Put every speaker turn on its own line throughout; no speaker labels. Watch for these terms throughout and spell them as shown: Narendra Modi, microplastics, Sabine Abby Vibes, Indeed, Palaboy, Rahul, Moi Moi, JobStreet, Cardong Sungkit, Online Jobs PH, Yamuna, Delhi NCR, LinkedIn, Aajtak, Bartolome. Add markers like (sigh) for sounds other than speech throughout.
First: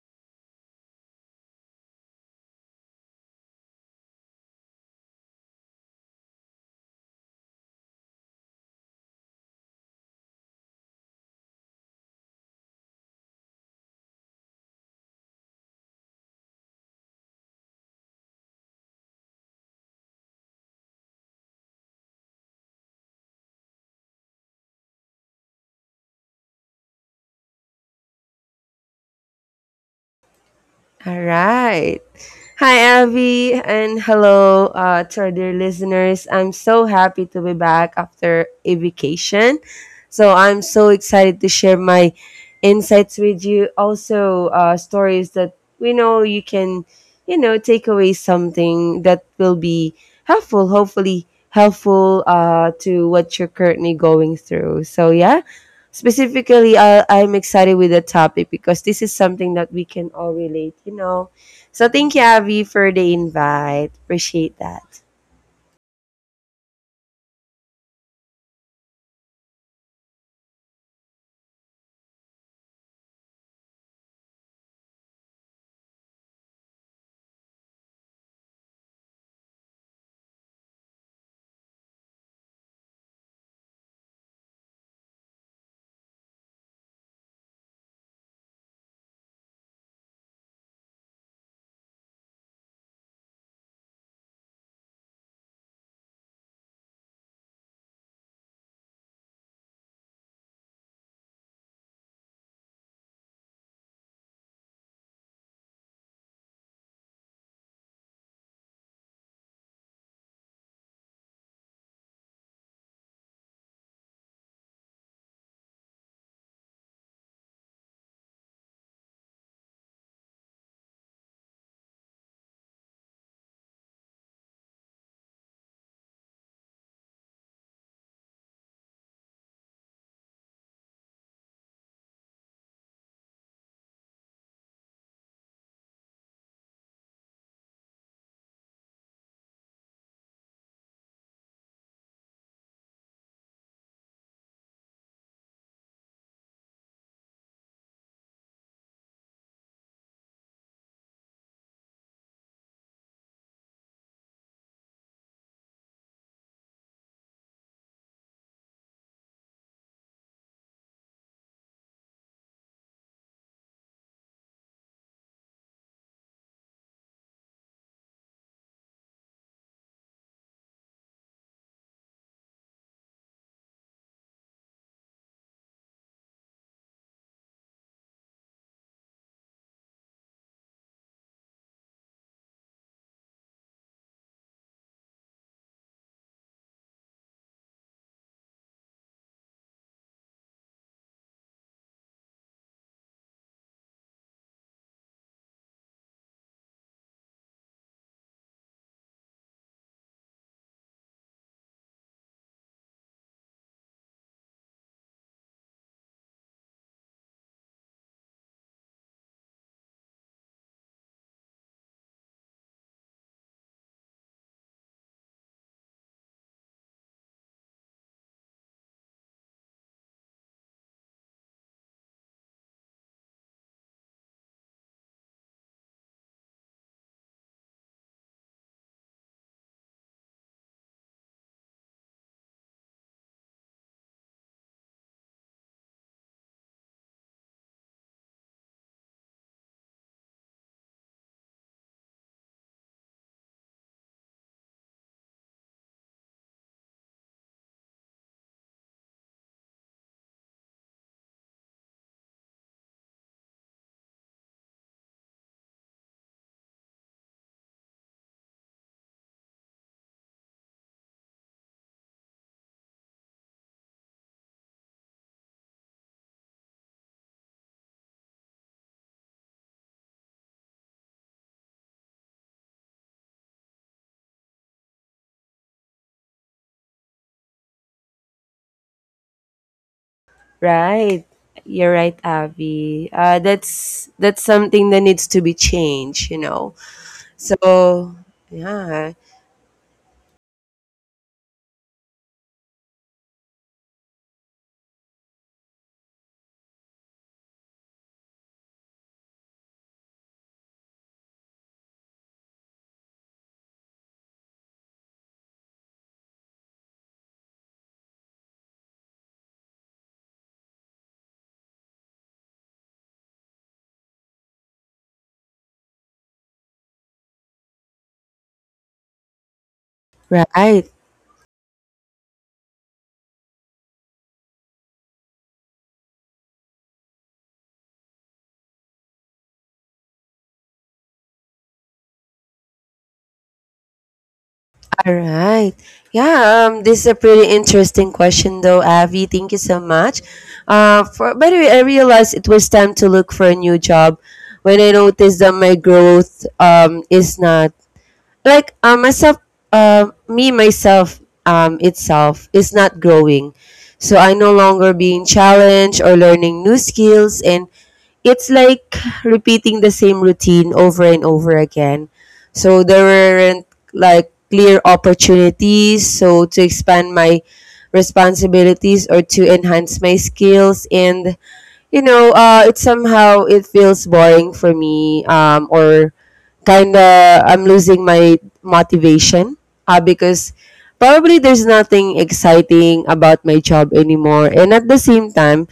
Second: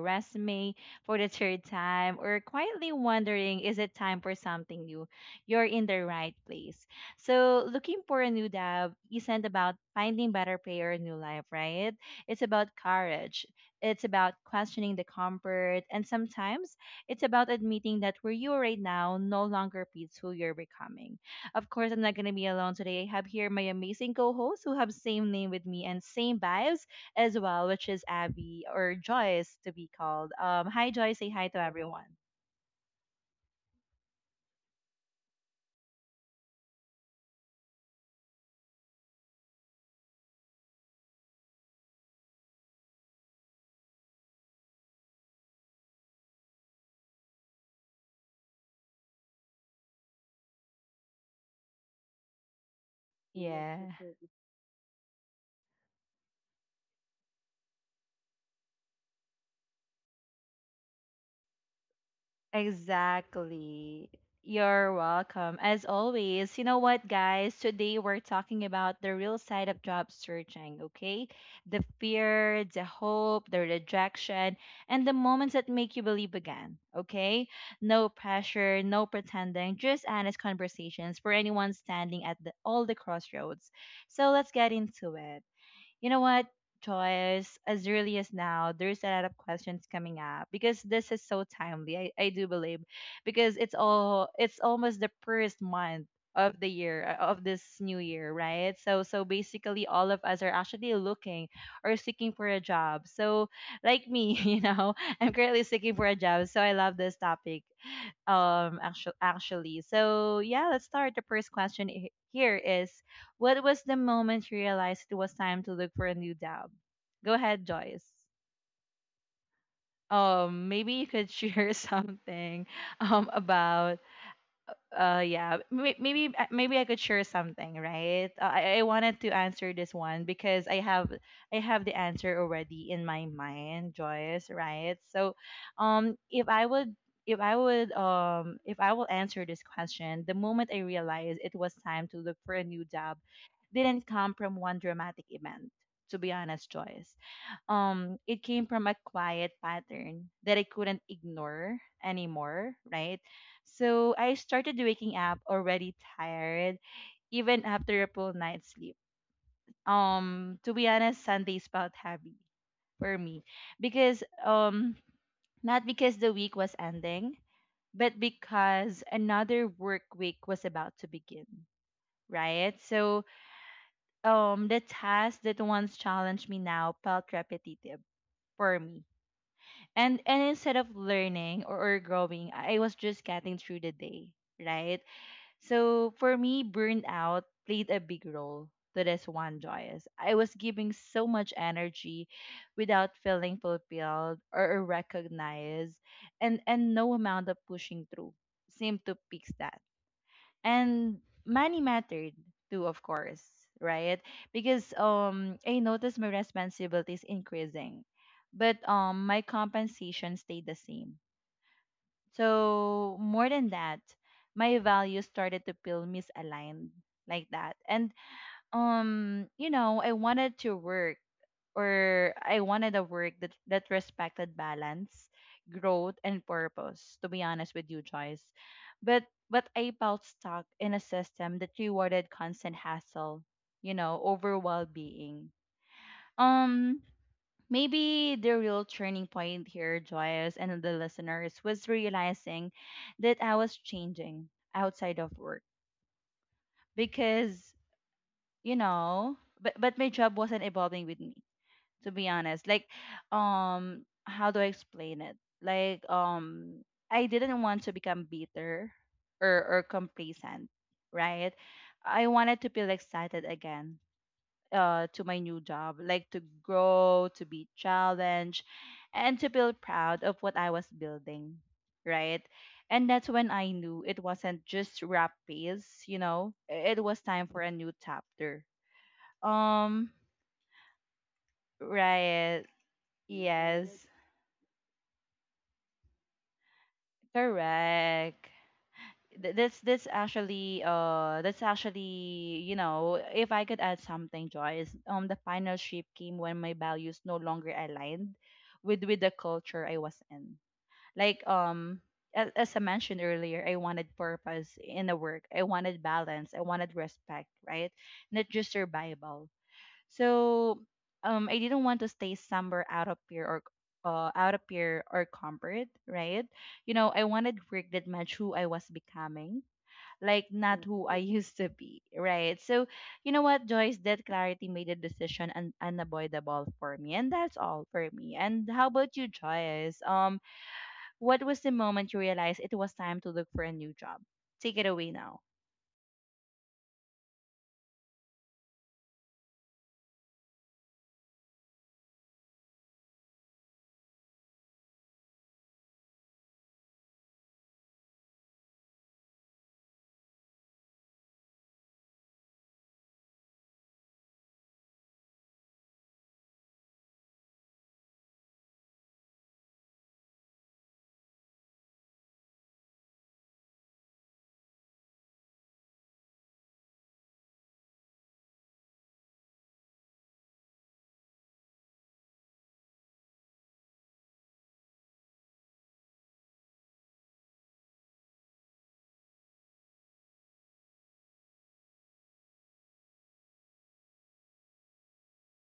resume for the third time, or quietly wondering, is it time for something new? You're in the right place. So, looking for a new job isn't about finding better pay or a new life, right? It's about courage. It's about questioning the comfort, and sometimes it's about admitting that where you are right now no longer fits who you're becoming. Of course, I'm not going to be alone today. I have here my amazing co-hosts who have same name with me and same vibes as well, which is Abby or Joyce to be called. Hi Joyce,
All
say hi to
right.
everyone.
Hi, Avi, and hello to our dear listeners. I'm so happy to be back after a vacation. So I'm so excited to share my insights with you. Also, stories that we know you can, take away something that will be helpful, hopefully helpful to what you're
Yeah.
currently going through. So, yeah, specifically, I'm excited with the topic because this is something that we can all relate. So thank you, Abby, for the invite.
Exactly.
Appreciate
You're
that.
welcome. As always, you know what, guys? Today we're talking about the real side of job searching, okay? The fear, the hope, the rejection, and the moments that make you believe again, okay? No pressure, no pretending, just honest conversations for anyone standing at the, all the crossroads. So let's get into it. You know what, Joyce? As early as now, there's a lot of questions coming up because this is so timely. I do believe because it's all it's almost the first month of the year of this new year, right? So basically, all of us are actually looking or seeking for a job. So like me, (laughs) you know, I'm currently seeking for a job. So I love this topic actually so yeah, let's start the first question. Here is, what was the moment you realized it was time to look for a new job? Go ahead Joyce. Maybe you could share (laughs) something about, yeah. Maybe I could share something, right? I wanted to answer this one because I have the answer already in my mind, Joyce, right? So, um, if I would if I will answer this question, the moment I realized it was time to look for a new job didn't come from one dramatic event. To be honest, Joyce, it came from a quiet pattern that I couldn't ignore anymore, right? So I started waking up already tired even after a full night's sleep. To be honest, Sundays felt heavy for me, because not because the week was ending, but because another work week was about to begin, right? So the tasks that once challenged me now felt repetitive for me, and instead of learning or growing, I was just getting through the day, right? So for me, burnout played a big role to this one, Joyous. I was giving so much energy without feeling fulfilled or recognized, and no amount of pushing through seemed to fix that. And money mattered too, of course, right? Because I noticed my responsibilities increasing, but my compensation stayed the same. So more than that, my values started to feel misaligned, like that. And you know, I wanted to work, or I wanted a work that respected balance, growth and purpose, to be honest with you, Joyce. But but I felt stuck in a system that rewarded constant hassle, you know, over well-being. um Maybe the real turning point here, Joyce, and the listeners, was realizing that I was changing outside of work, because you know, but my job wasn't evolving with me, to be honest. Like, how do I explain it? Like, I didn't want to become bitter or complacent, right? I wanted to feel excited again, to my new job, like to grow, to be challenged, and to feel proud of what I was building, right? And that's when I knew, it wasn't just rap pace, you know, it was time for a new chapter. um,
Right. You're right,
right.
Abby. Uh,
Yes.
that's that's something that needs to be changed. So
Correct.
yeah,
That's actually you know, if I could add something, Joyce, the final shift came when my values no longer aligned with the culture I was in. Like, as I mentioned earlier, I wanted purpose in the work, I wanted balance, I wanted respect, right? Not just survival. So I didn't want to stay somewhere out of fear or out of fear or comfort, right? You know, I wanted work that matched who I was becoming, like not
right.
who I (laughs) used to be, right? So, you know what, Joyce, that clarity made the decision unavoidable for me, and that's all for me. And how about you, Joyce? What was the moment you realized it was time to look for a new job? Take it away
All
now.
right. Yeah, this is a pretty interesting question, though, Avi. Thank you so much. By the way, I realized it was time to look for a new job when I noticed that my growth is not like myself, me, myself itself is not growing. So I no longer being challenged or learning new skills, and it's like repeating the same routine over and over again. So there weren't like clear opportunities so to expand my responsibilities or to enhance my skills, and it somehow it feels boring for me, or kind of I'm losing my motivation, because probably there's nothing exciting about my job anymore, and at the same time,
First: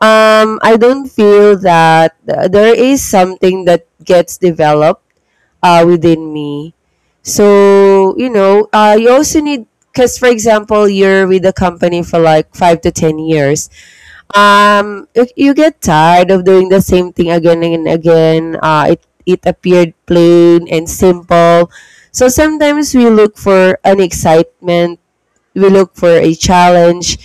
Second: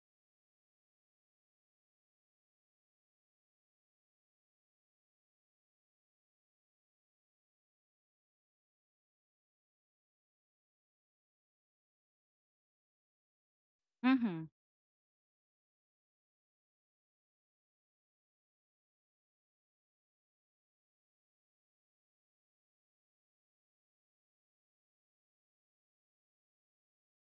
I don't feel that there is something that gets developed within me. So you also need, because, for example, you're with a company for like 5 to 10 years,
Mm-hmm.
you get tired of doing the same thing again and again. It appeared plain and simple. So sometimes we look for an excitement. We look for a challenge,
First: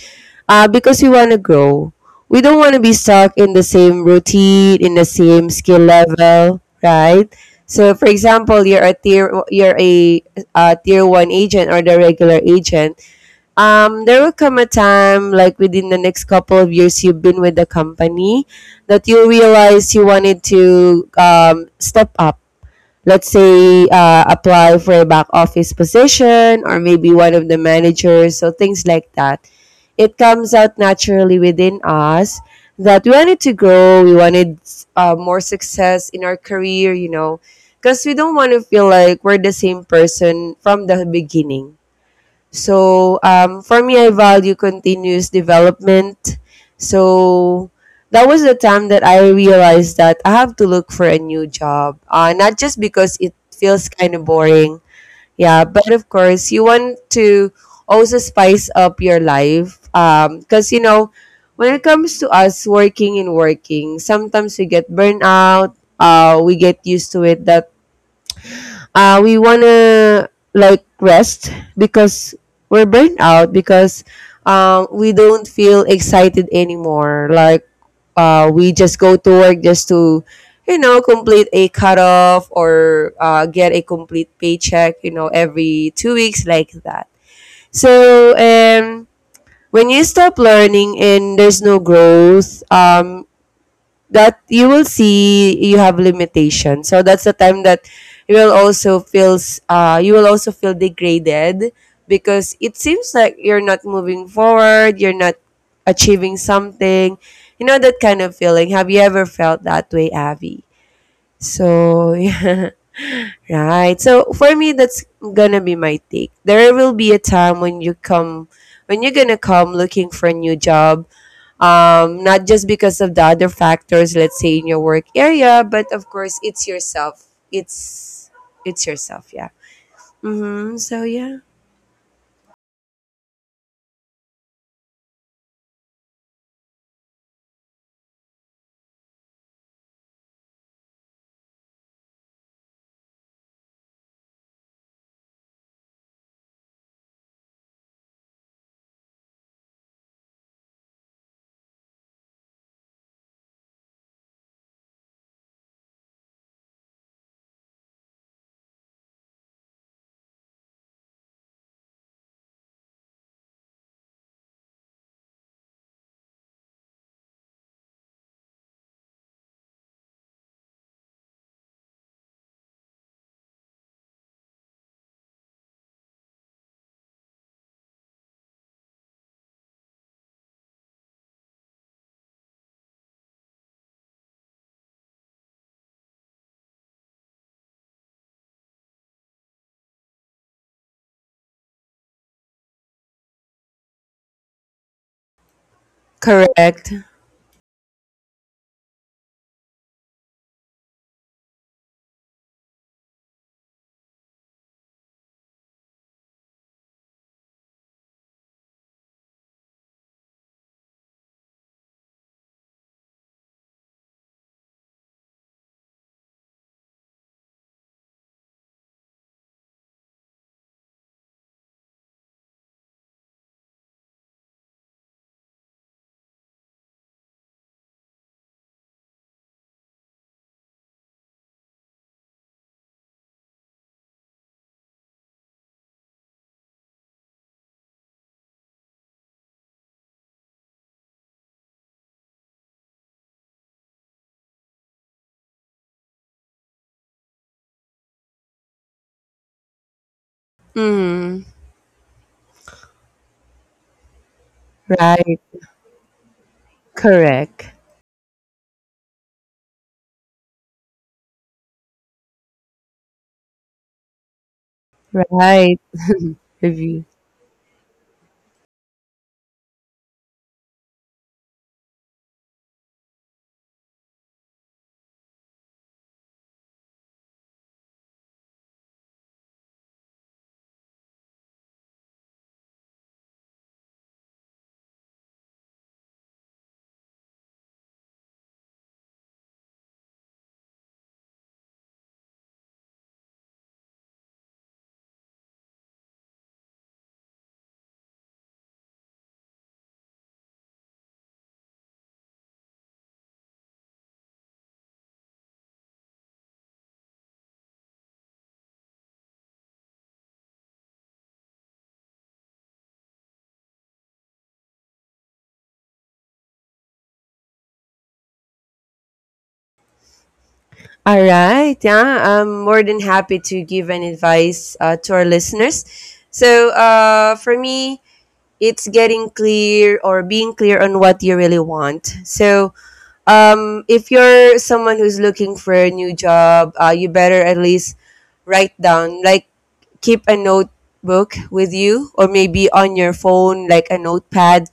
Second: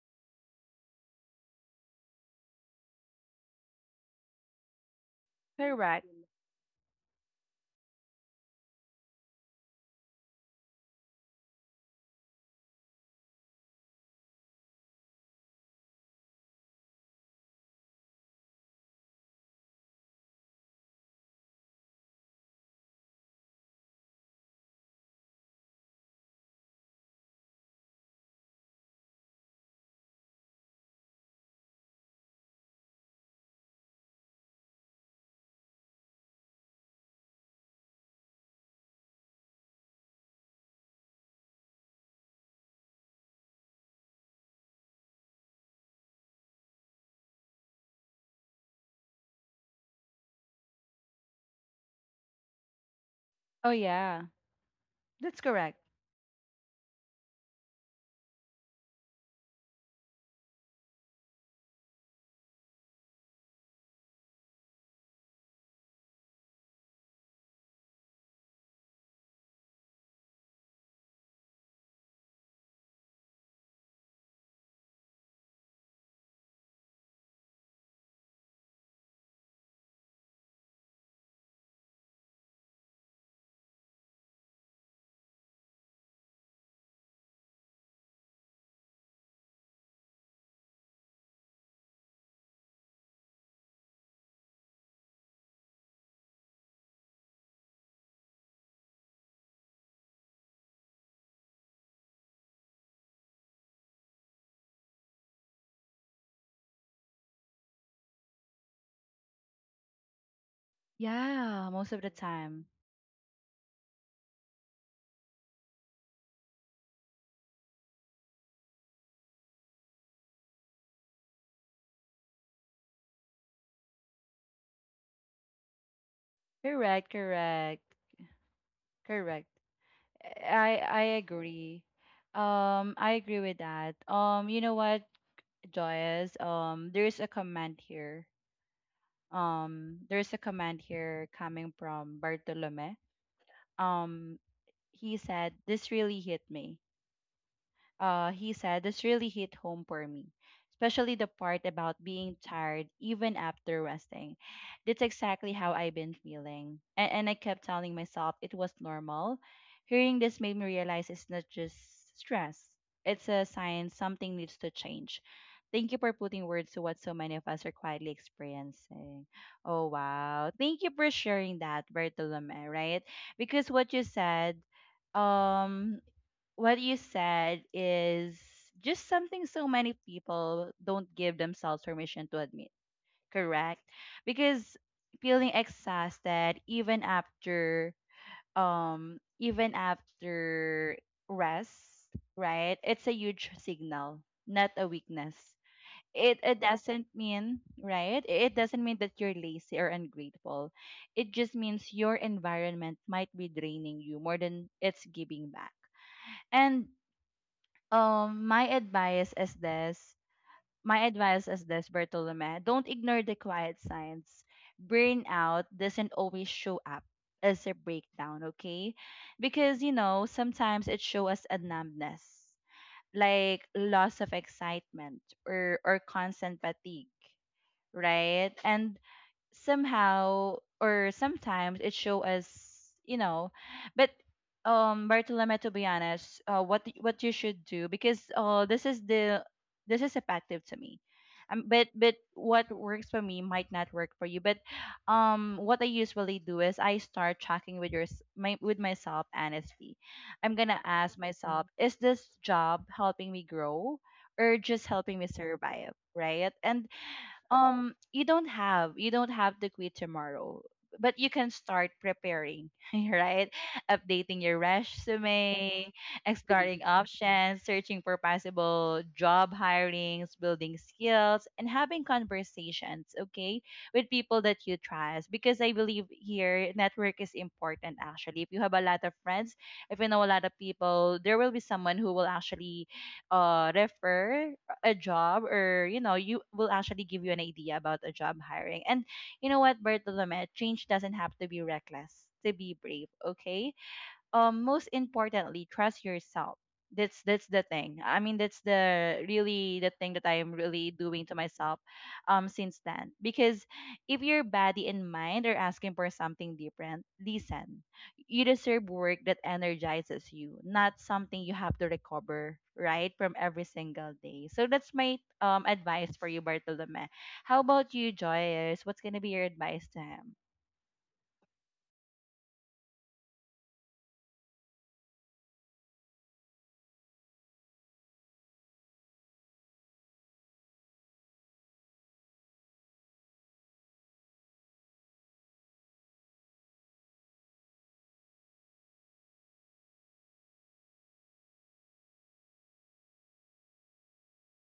because we want to grow. We don't want to be stuck in the same routine, in the same skill
Correct.
level, right? So, for example, you're a tier one agent or the regular agent, there will come a time, like within the next couple of years you've been with the company, that you realize you wanted to step up. Let's say apply for a back office position or maybe one of the managers, so things like that. It comes out naturally within us that we wanted to grow, we wanted more success in our career, because we don't want to feel like we're the same person from the beginning. So for me, I value continuous development. So that was the time that I realized that I have to look for a new job. Not just because it
Oh
feels kind
yeah,
of boring.
that's
Yeah,
correct.
but of course, you want to also spice up your life. Because when it comes to us working and working, sometimes we get burnt out. We get used to it that we wanna like rest, because we're burnt out, because we don't feel excited anymore. Like we just go to work just to complete a cutoff or get a complete paycheck. You know, every 2 weeks like that. So when you stop learning and there's no growth, that you will see you have limitations. So that's the time that you will also feel degraded, because it seems like you're not moving forward, you're not achieving something. You know that kind of feeling. Have you ever felt that way, Avi?
Yeah, most of the
So (laughs)
time.
yeah. Right. So for me that's gonna be my take. There will be a time when you're gonna come looking for a new job, not just because of the other factors, let's say in your work area, but of course it's
Correct,
yourself.
correct,
It's it's yourself,
correct.
yeah.
I
Mm-hmm.
I
So yeah,
agree. I agree with that. You know what, Joyce? There's a comment here. There's a comment here coming from Bartolome. Um, he said, "This really hit me. He said this really hit home for me, especially the part about being tired even after resting. That's exactly how I've been feeling. And I kept telling myself it was normal. Hearing this made me realize it's not just stress, it's a sign something needs to change. Thank you for putting words to what so many of us are quietly experiencing." Oh, wow. Thank you for sharing that, Bartolome, right? Because what you said um is just something so many people don't give themselves permission to admit, correct? Because feeling exhausted even after um even after rest, right? It's a huge signal, not a weakness. It
correct.
doesn't mean, right? It doesn't mean that you're lazy or ungrateful. It just means your environment might be draining you more than it's giving back. And um my advice is this my advice is this, Bertolome, don't ignore the quiet signs. Burnout doesn't always show up as a breakdown, okay? Because you know, sometimes it shows us a numbness, like loss of excitement or constant fatigue, right? And somehow or sometimes it show us, you know. But Bartolome, to be honest, what what you should do, because this is the, this is effective to me, but what works for me might not work for you, but what I usually do is I start tracking with your s- my with myself honestly. I'm gonna ask
Mm-hmm.
myself, is this job helping me grow or just helping me
Right,
survive, right? And
correct.
um, you don't have to quit tomorrow, but you can start preparing, (laughs) right? Updating your
Right,
resume, exploring
review.
options, searching for possible job hirings, building skills, and having conversations, okay, with people that you trust. Because I believe here, network is important. Actually, if you have a lot of friends, if you know a lot of people, there will be someone who will actually refer a job, or you know, you will actually give you an idea about a job hiring. And you know what, Bartolome, change doesn't have to be reckless to be brave, okay? Um, most importantly, trust yourself. That's the thing, I mean, that's the really the thing that I am really doing to myself since then, because if your body and mind are asking for something different, listen. You deserve work that energizes you, not something you have to recover right from every single day. So that's my advice for you, Bartolome. How about you, Joyce? What's going to be your advice to him?
All right, yeah. I'm more than happy to give an advice to our listeners. So for me, it's getting clear or being clear on what you really want. So, if you're someone who's looking for a new job, you better at least write down, like, keep a notebook with you or maybe on your phone, like a notepad.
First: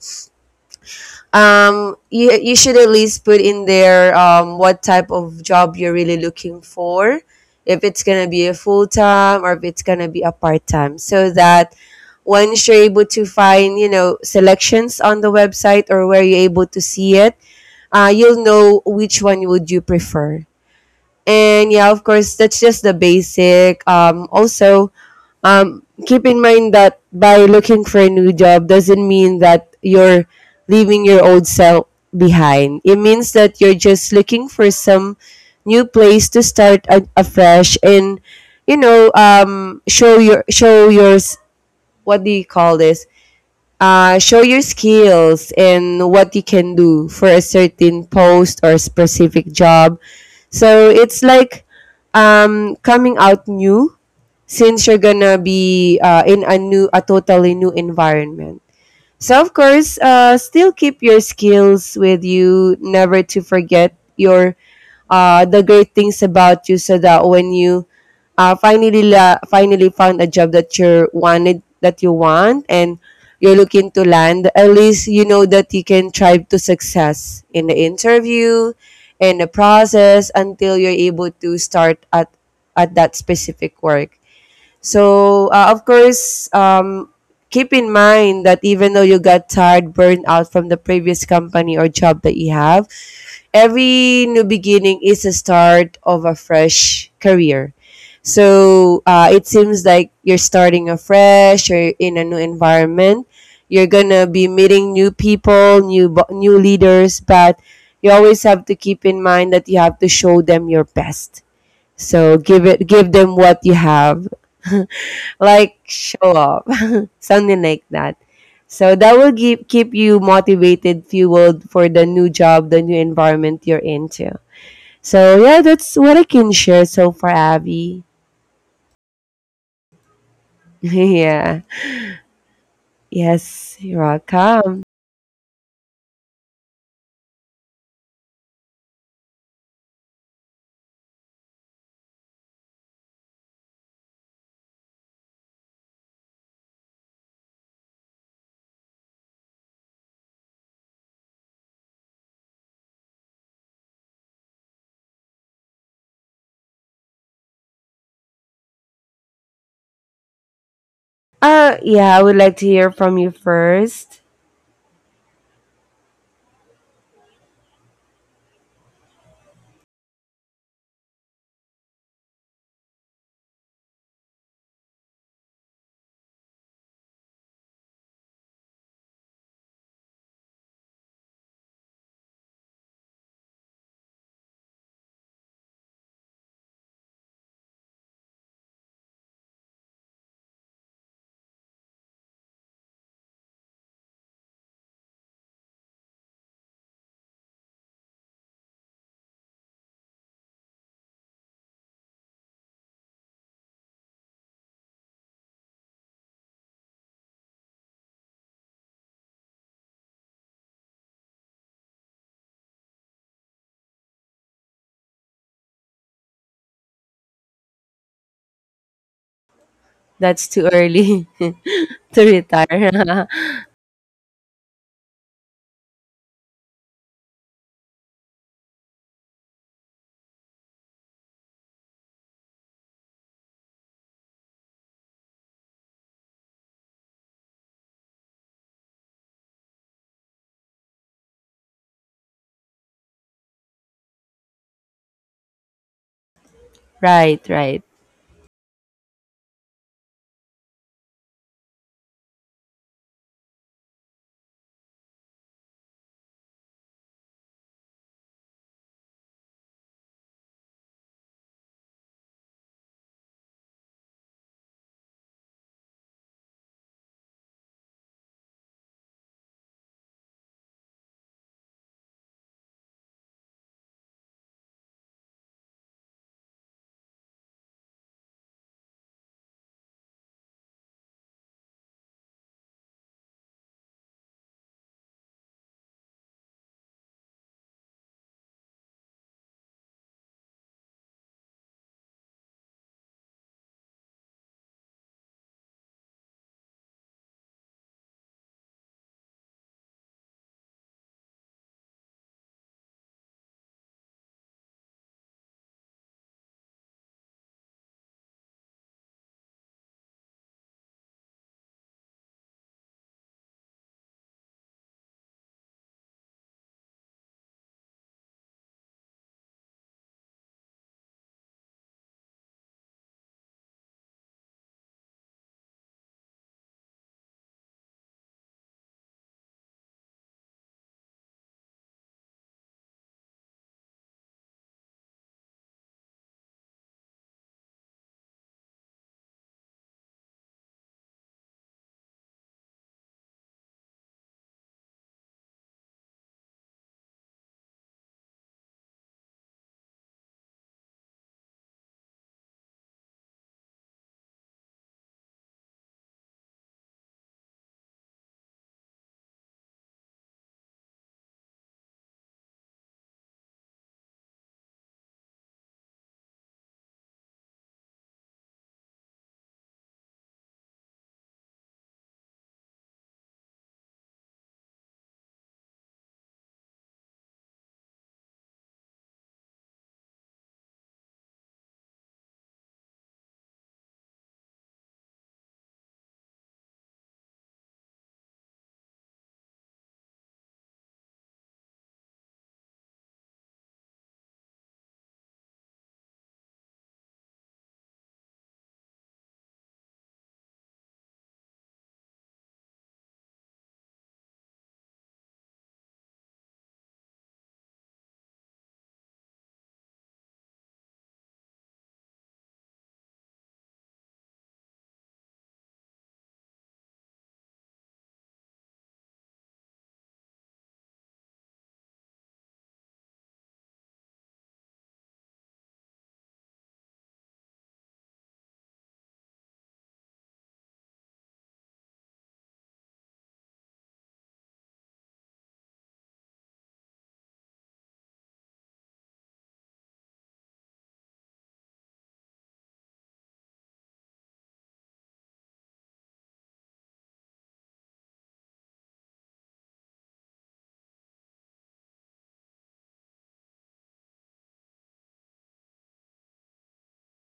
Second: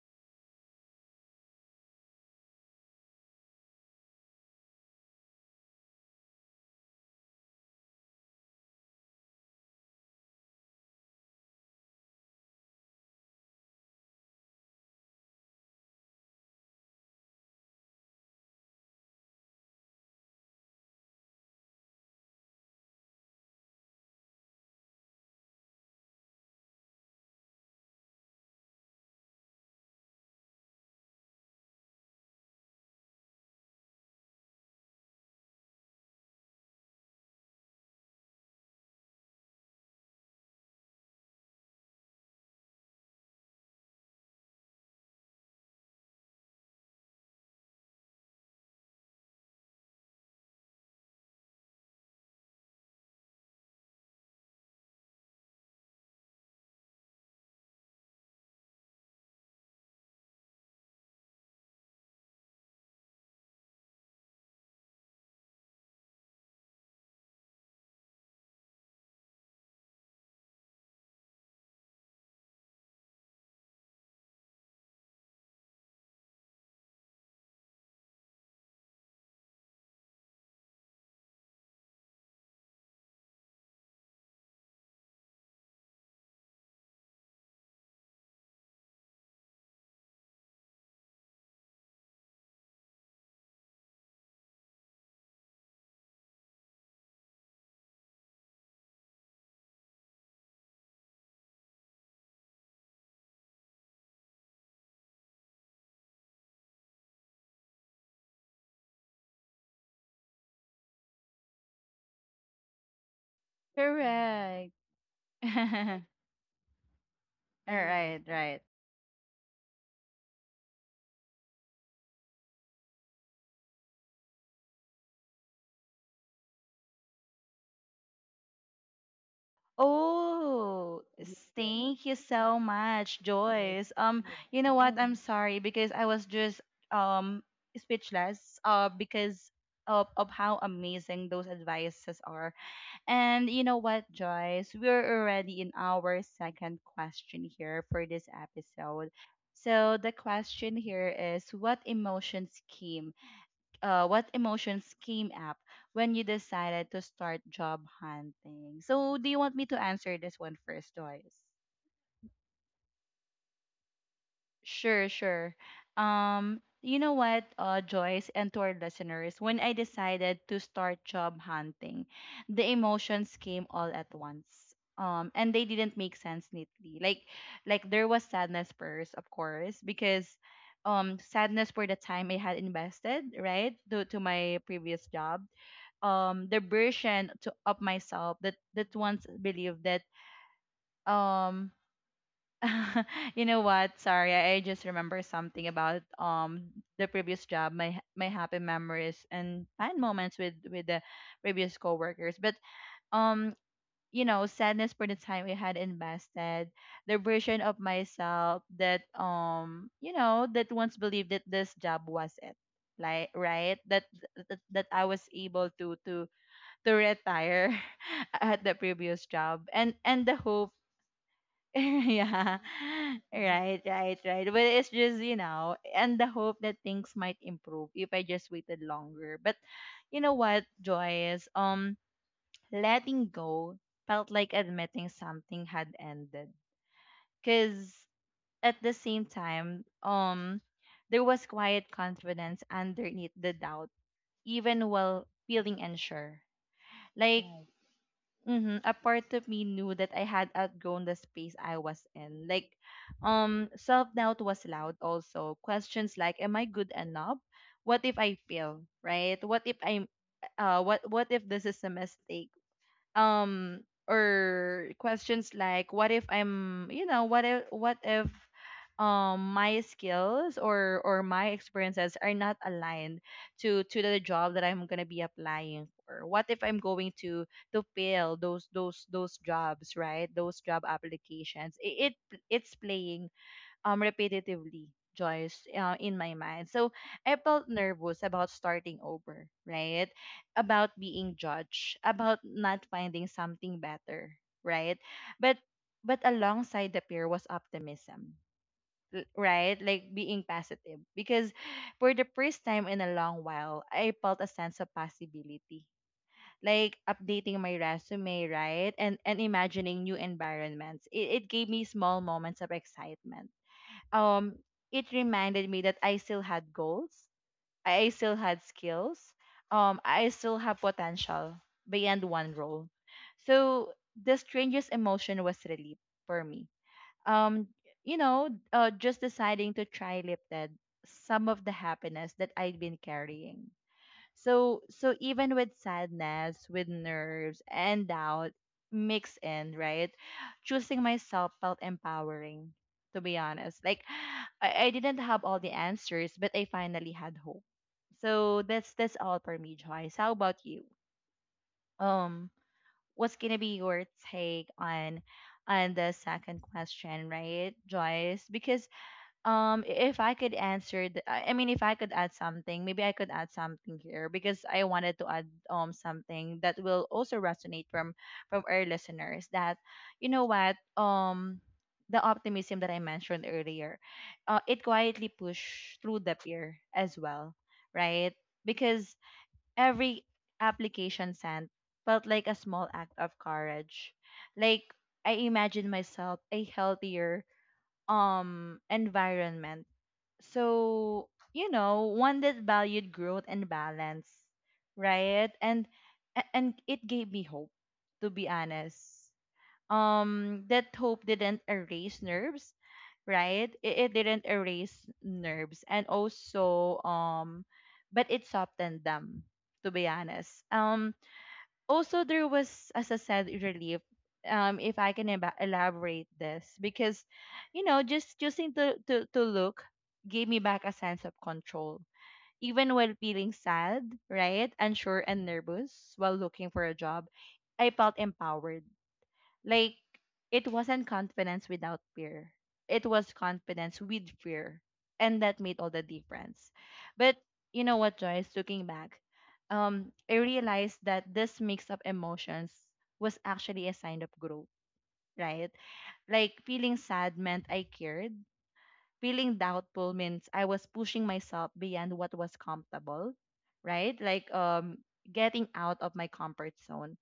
You should at least put in there what type of job you're really looking for. If it's going to be a full time or if it's going to be a part time, so that once you're able to find selections on the website or where you're able to see it, you'll know which one would you prefer. And yeah, of course, that's just the basic. Also, keep in mind that by looking for a new job doesn't mean that you're leaving your old self behind. It means that you're just looking for some new place to start afresh, and you know, show yours. What do you call this? Show your skills and what you can do for a certain post or specific job. So it's like, coming out new, since you're gonna be in a totally new environment. So of course, still keep your skills with you, never to forget your the great things about you, so that when you finally found a job that you want, and you're looking to land, at least you know that you can thrive to success in the interview, in the process, until you're able to start at that specific work. So, of course, keep in mind that even though you got tired, burned out from the previous company or job that you have, every new beginning is a start of a fresh career. So, it seems like you're starting afresh, you're in a new environment, you're gonna be meeting new people, new leaders, but you always have to keep in mind that you have to show them your best, so give them what you have. (laughs)
Correct. (laughs) All
Like
Mm.
show off. (laughs) Something like that.
right right.
So that will keep you motivated, fueled for the new job, the new environment you're into. So yeah, that's what I can share so far, Abby.
Oh,
(laughs) Yeah.
thank you so much,
Yes,
Joyce.
you're
You know
welcome.
what? I'm sorry because I was just um speechless because of how amazing those advices are. And you know what, Joyce? We're already in our second question here for this episode. So the question here is, what emotions came up when you decided to start job hunting? So, do you want me to answer this one first, Joyce?
Yeah, I would like to hear from you first.
Sure, sure. You know what, Joyce, and to our listeners, when I decided to start job hunting, the emotions came all at once. And they didn't make sense neatly. Like, there was sadness first, of course, because sadness for the time I had invested, right, to my previous job. The version to of myself that once believed that um (laughs) you know what, sorry, I just remember something about the previous job, my happy memories and fun moments with the previous coworkers. But um you know, sadness for the time we had invested, the version of myself that, you know, that once believed that this job was it. Right, that I was able to retire (laughs) at the previous job, and the
That's too
hope.
early (laughs) to
(laughs) Yeah,
retire. (laughs)
right, but it's just, you know, and the hope that things might improve if I just waited longer. But you know what, Joyce, letting go felt like admitting something had ended. Because at the same time, there was quiet confidence underneath the doubt. Even while feeling unsure, like
Right, right.
Mm-hmm. A part of me knew that I had outgrown the space I was in. Self doubt was loud. Also, questions like, "Am I good enough? What if I fail? Right? What if I'm, what what if this is a mistake? um or questions like, what if I'm, you know, what if, my skills or my experiences are not aligned to the job that I'm going to be applying for? What if I'm going to fail those jobs, right, those job applications? It's playing repetitively, Joyce, in my mind. So I felt nervous about starting over, right? About being judged, about not finding something better, right? But alongside the fear was optimism, right? Like being positive, because for the first time in a long while, I felt a sense of possibility. Like updating my resume, right? And imagining new environments. It gave me small moments of excitement. um it reminded me that I still had goals, I still had skills, I still have potential beyond one role. So the strangest emotion was relief for me. Um you know, just deciding to try lifted some of the happiness that I'd been carrying. So even with sadness, with nerves and doubt mixed in, right? Choosing myself felt empowering, to be honest. I, didn't have all the answers, but I finally had hope. So that's all for me, Joyce. How about you? Um, what's gonna be your take on the second question, right, Joyce? Because if I could answer, I mean, if I could add something, maybe I could add something here, because I wanted to add something that will also resonate from our listeners. That, you know what, the optimism that I mentioned earlier, it quietly push through the peer as well, right? Because every application sent felt like a small act of courage. Like, I imagine myself a healthier environment, so, you know, one that valued growth and balance, right? And it gave me hope, to be honest. That hope didn't erase nerves, right? It didn't erase nerves. And also, but it softened them, to be honest. Also, there was, as I said, relief. If I can eba elaborate this, because, you know, just choosing to look gave me back a sense of control. Even while feeling sad, right, unsure and nervous while looking for a job, I felt empowered. like it wasn't confidence without fear. It was confidence with fear. And that made all the difference. But, you know what, Joyce, looking back, I realized that this mix of emotions was actually a sign of growth, right? Like, feeling sad meant I cared. Feeling doubtful means I was pushing myself beyond what was comfortable, right? Like, getting out of my comfort zone,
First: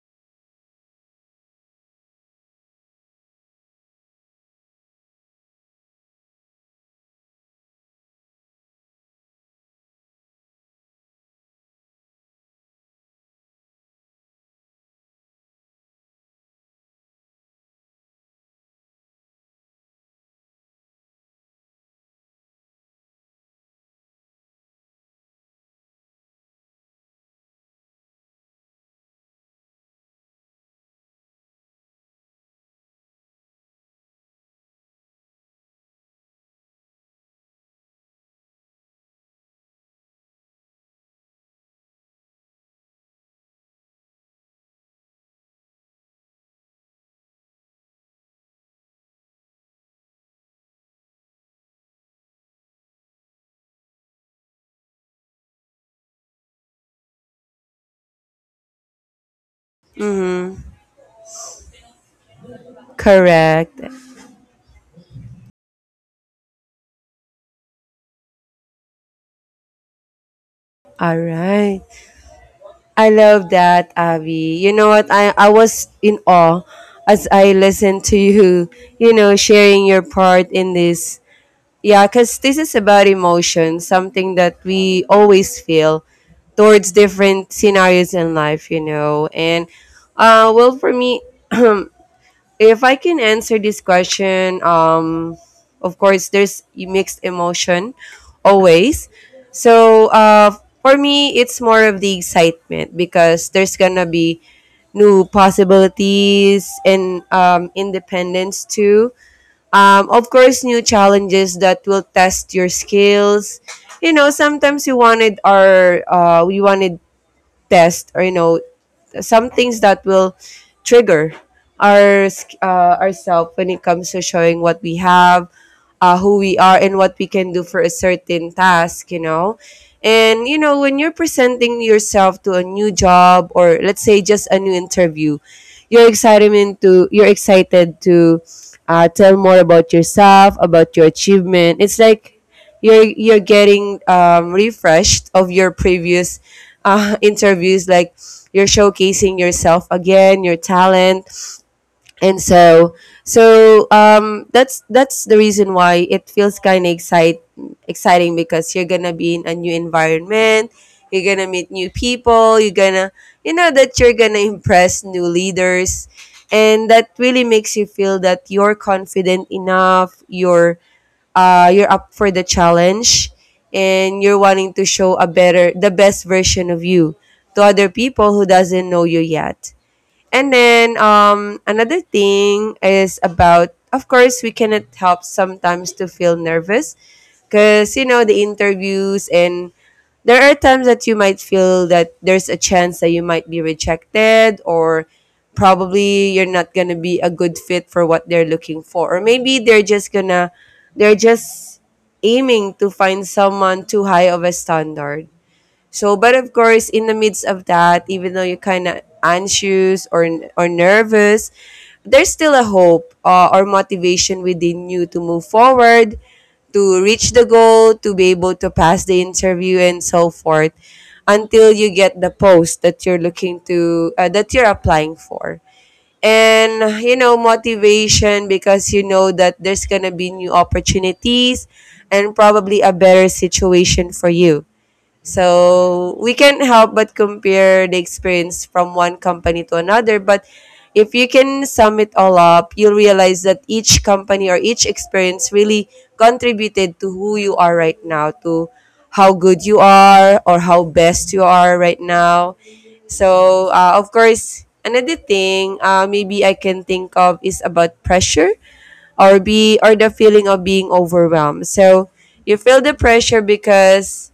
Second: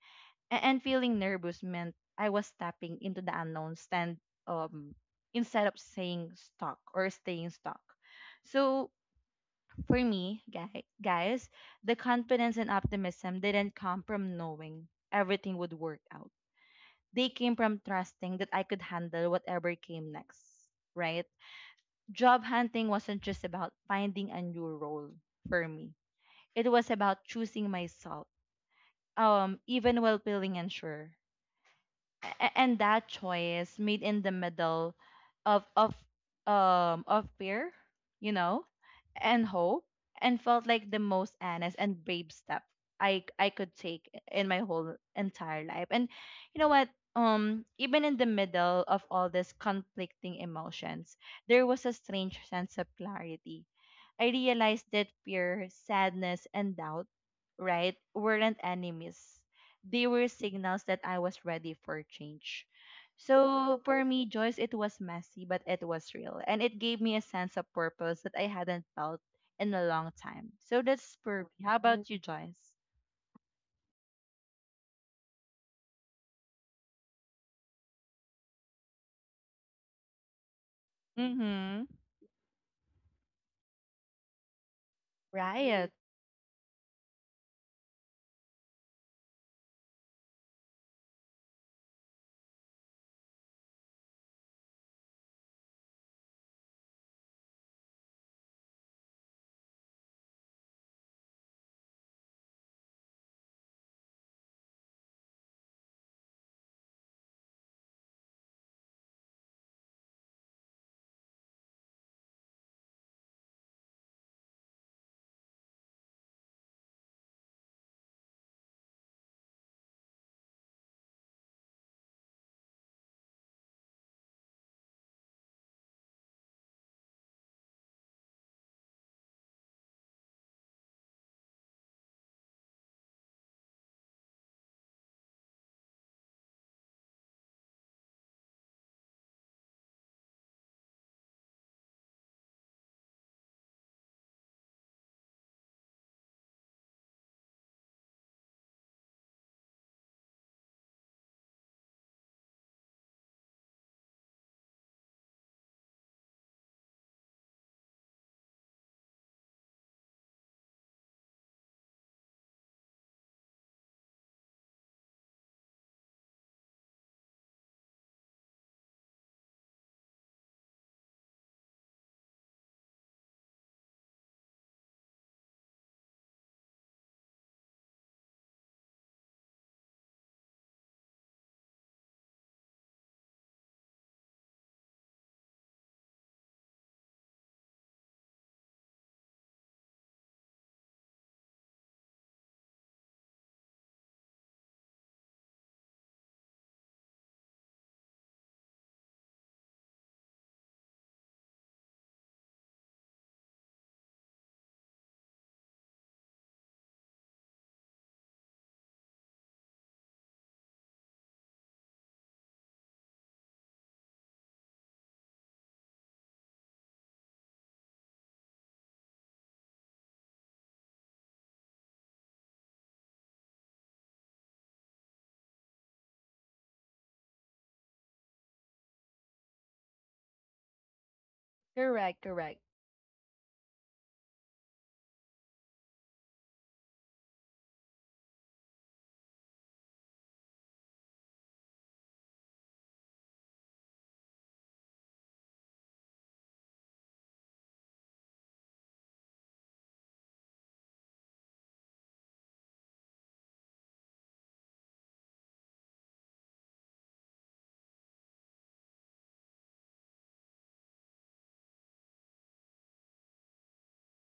and feeling nervous meant I was stepping into the unknown stand, um instead of saying stuck or staying stuck. So for me, guys, the confidence and optimism didn't come from knowing everything would work out. They came from trusting that I could handle whatever came next, right? Job hunting wasn't just about finding a new role for me. It was about choosing myself, even while feeling unsure. And that choice made in the middle of fear, you know, and hope, and felt like the most honest and brave step I could take in my whole entire life. And, you know what? Even in the middle of all these conflicting emotions, there was a strange sense of clarity. I realized that fear, sadness, and doubt, right, weren't enemies. They were
Mhm,
signals that I was ready for change.
correct.
So for me, Joyce, it was messy, but it was real. And it gave me a sense of purpose that I hadn't felt in a long time. So that's
All
for me. How
right.
about you, Joyce?
I love that, Abby. You know what? I was in awe as I listened to you, sharing your part in this.
Mm-hmm.
Yeah, because this is about emotion, something that we always
Right.
feel towards different scenarios in life. And, well, for me, (clears throat) if I can answer this question, of course, there's mixed emotion always. So, for me, it's more of the excitement because there's gonna be new possibilities and independence too. Of course, new challenges that will test your skills. You know, sometimes you wanted or we wanted test, or some things that will trigger ourself when it comes to showing what we have, who we are and what we can do for a certain task, you know. And, you know, when you're presenting yourself to a new job, or let's say just a new interview, you're excited you're excited to tell more about yourself, about your achievement. It's like you're getting refreshed of your previous (laughs) interviews, like you're showcasing yourself again, your talent, and so that's the reason why it feels kind of exciting, because you're gonna be in a new environment, you're gonna meet new people, you're gonna impress new leaders, and that really makes you feel that you're confident enough, you're up for the challenge, and you're wanting to show a better the best version of you to other people who doesn't know you yet. And then, another thing is about, of course, we cannot help sometimes to feel nervous, because the interviews, and there are times that you might feel that there's a chance that you might be rejected, or probably you're not going to be a good fit for what they're looking for. Or maybe they're just aiming to find someone too high of a standard. So, but of course, in the midst of that, even though you're kind of anxious, or nervous, there's still a hope, or motivation within you to move forward, to reach the goal, to be able to pass the interview, and so forth, until you get the post that you're applying for. And you know, motivation because you know that there's gonna be new opportunities
Correct,
and
correct.
probably a better situation for you. So we can't help but compare the experience from one company to another. But if you can sum it all up, you'll realize that each company or each experience really contributed to who you are right now, to how good you are or how best you are right now. So of course, another thing maybe I can think of is about pressure or the feeling of being overwhelmed. So you feel the pressure because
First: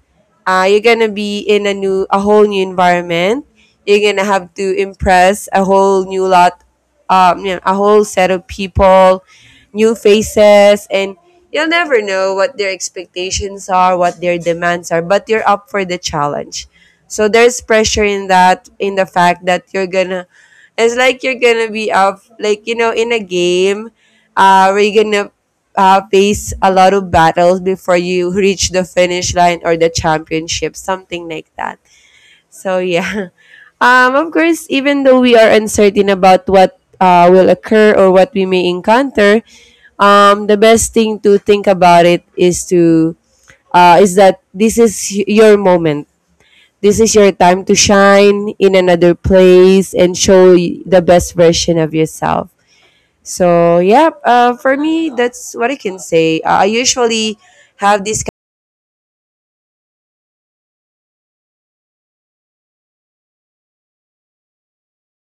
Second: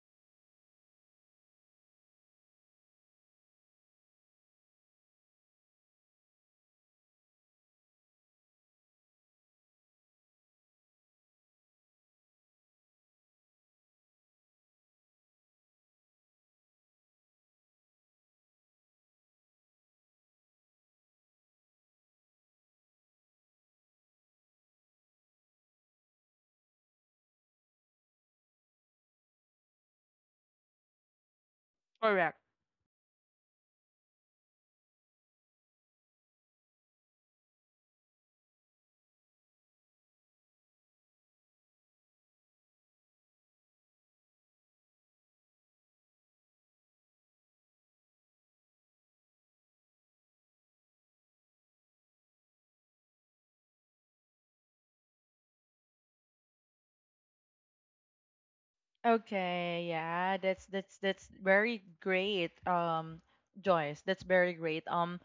you're gonna be in a new a whole new environment. You're gonna have to impress a whole new lot, you know, a whole set of people, new faces, and you'll never know what their expectations are, what their demands are. But you're up for the challenge, so there's pressure in that, in the fact that you're gonna. It's like you're gonna be up, like you know, in a game are you gonna face a lot of battles before you reach the finish line or the championship, something like that.
Correct.
So yeah, (laughs) of course, even though we are uncertain about what will occur or what we may encounter, the best thing to think about it is to is that this is your moment. This is your time to shine in another place and show the best version of yourself. So, for me, that's what I can say. I usually have this.
Okay, yeah, that's that's very great, Joyce. That's very great,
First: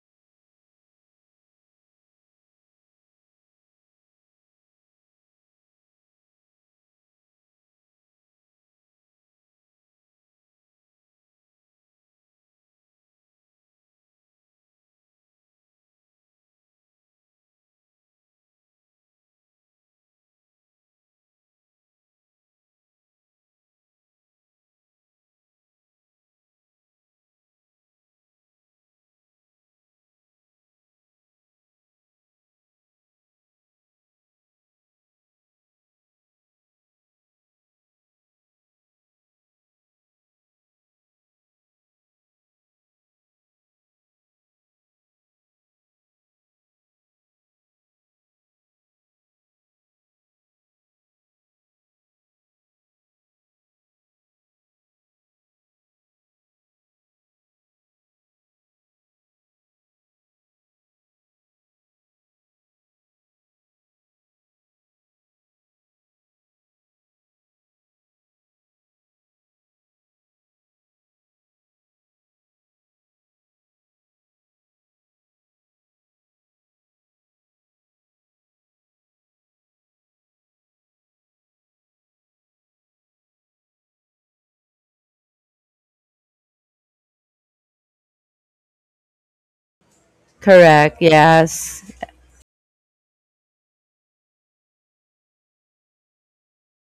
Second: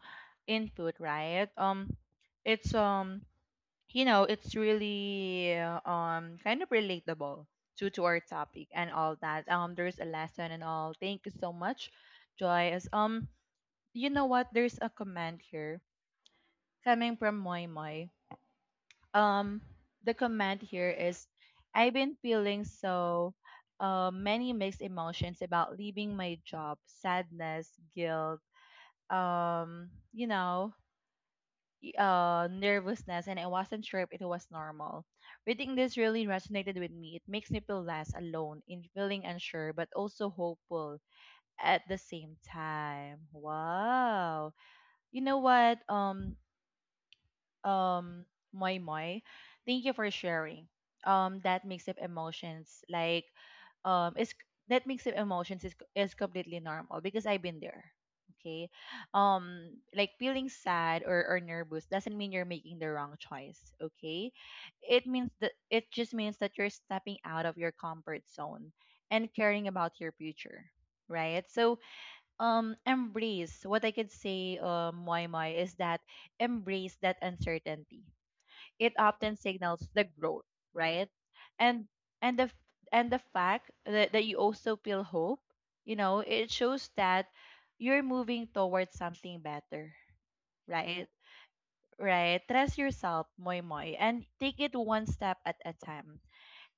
input, right? It's you know, it's really kind of relatable to our topic and all that. There's a lesson and all. Thank you so much, Joyce. You know what? There's a comment here coming from Moi Moi. um the comment here is, I've been feeling so many mixed emotions about leaving my job, sadness, guilt, you know, nervousness, and I wasn't sure if it was normal. Reading this really resonated with me. It makes me feel less alone in feeling unsure, but also hopeful at the same time. Wow. You know what? Um Moy Moy. Thank you for sharing. That mix of emotions, like is that mix of emotions is completely normal, because I've been there. Okay. Like, feeling sad or nervous doesn't mean you're making the wrong choice. Okay. It just means that you're stepping out of your comfort zone and caring about your future. Right. So, embrace what I could say, why my is that embrace that uncertainty. It often signals the growth, right? And and the the fact that you also feel hope, you know, it shows that you're moving towards something better,
Correct,
right?
yes.
Right. Trust yourself, Moy Moy, and take it one step at a time.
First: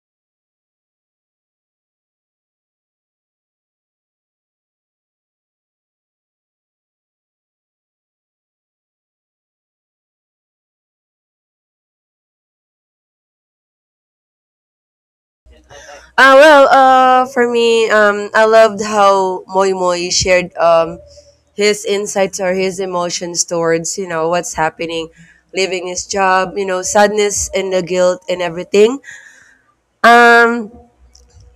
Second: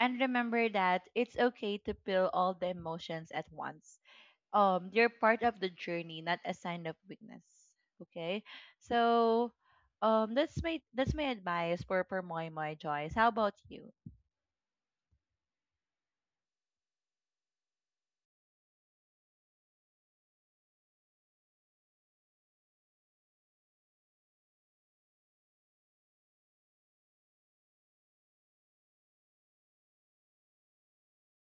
And remember that it's okay to feel all the emotions at once. They are part of the journey, not a sign of weakness. Okay. So that's my advice for my Joyce. How about you?
Well, for me, I loved how Moy Moy shared his insights or his emotions towards, you know, what's happening, leaving his job, you know, sadness and the guilt and everything. Um,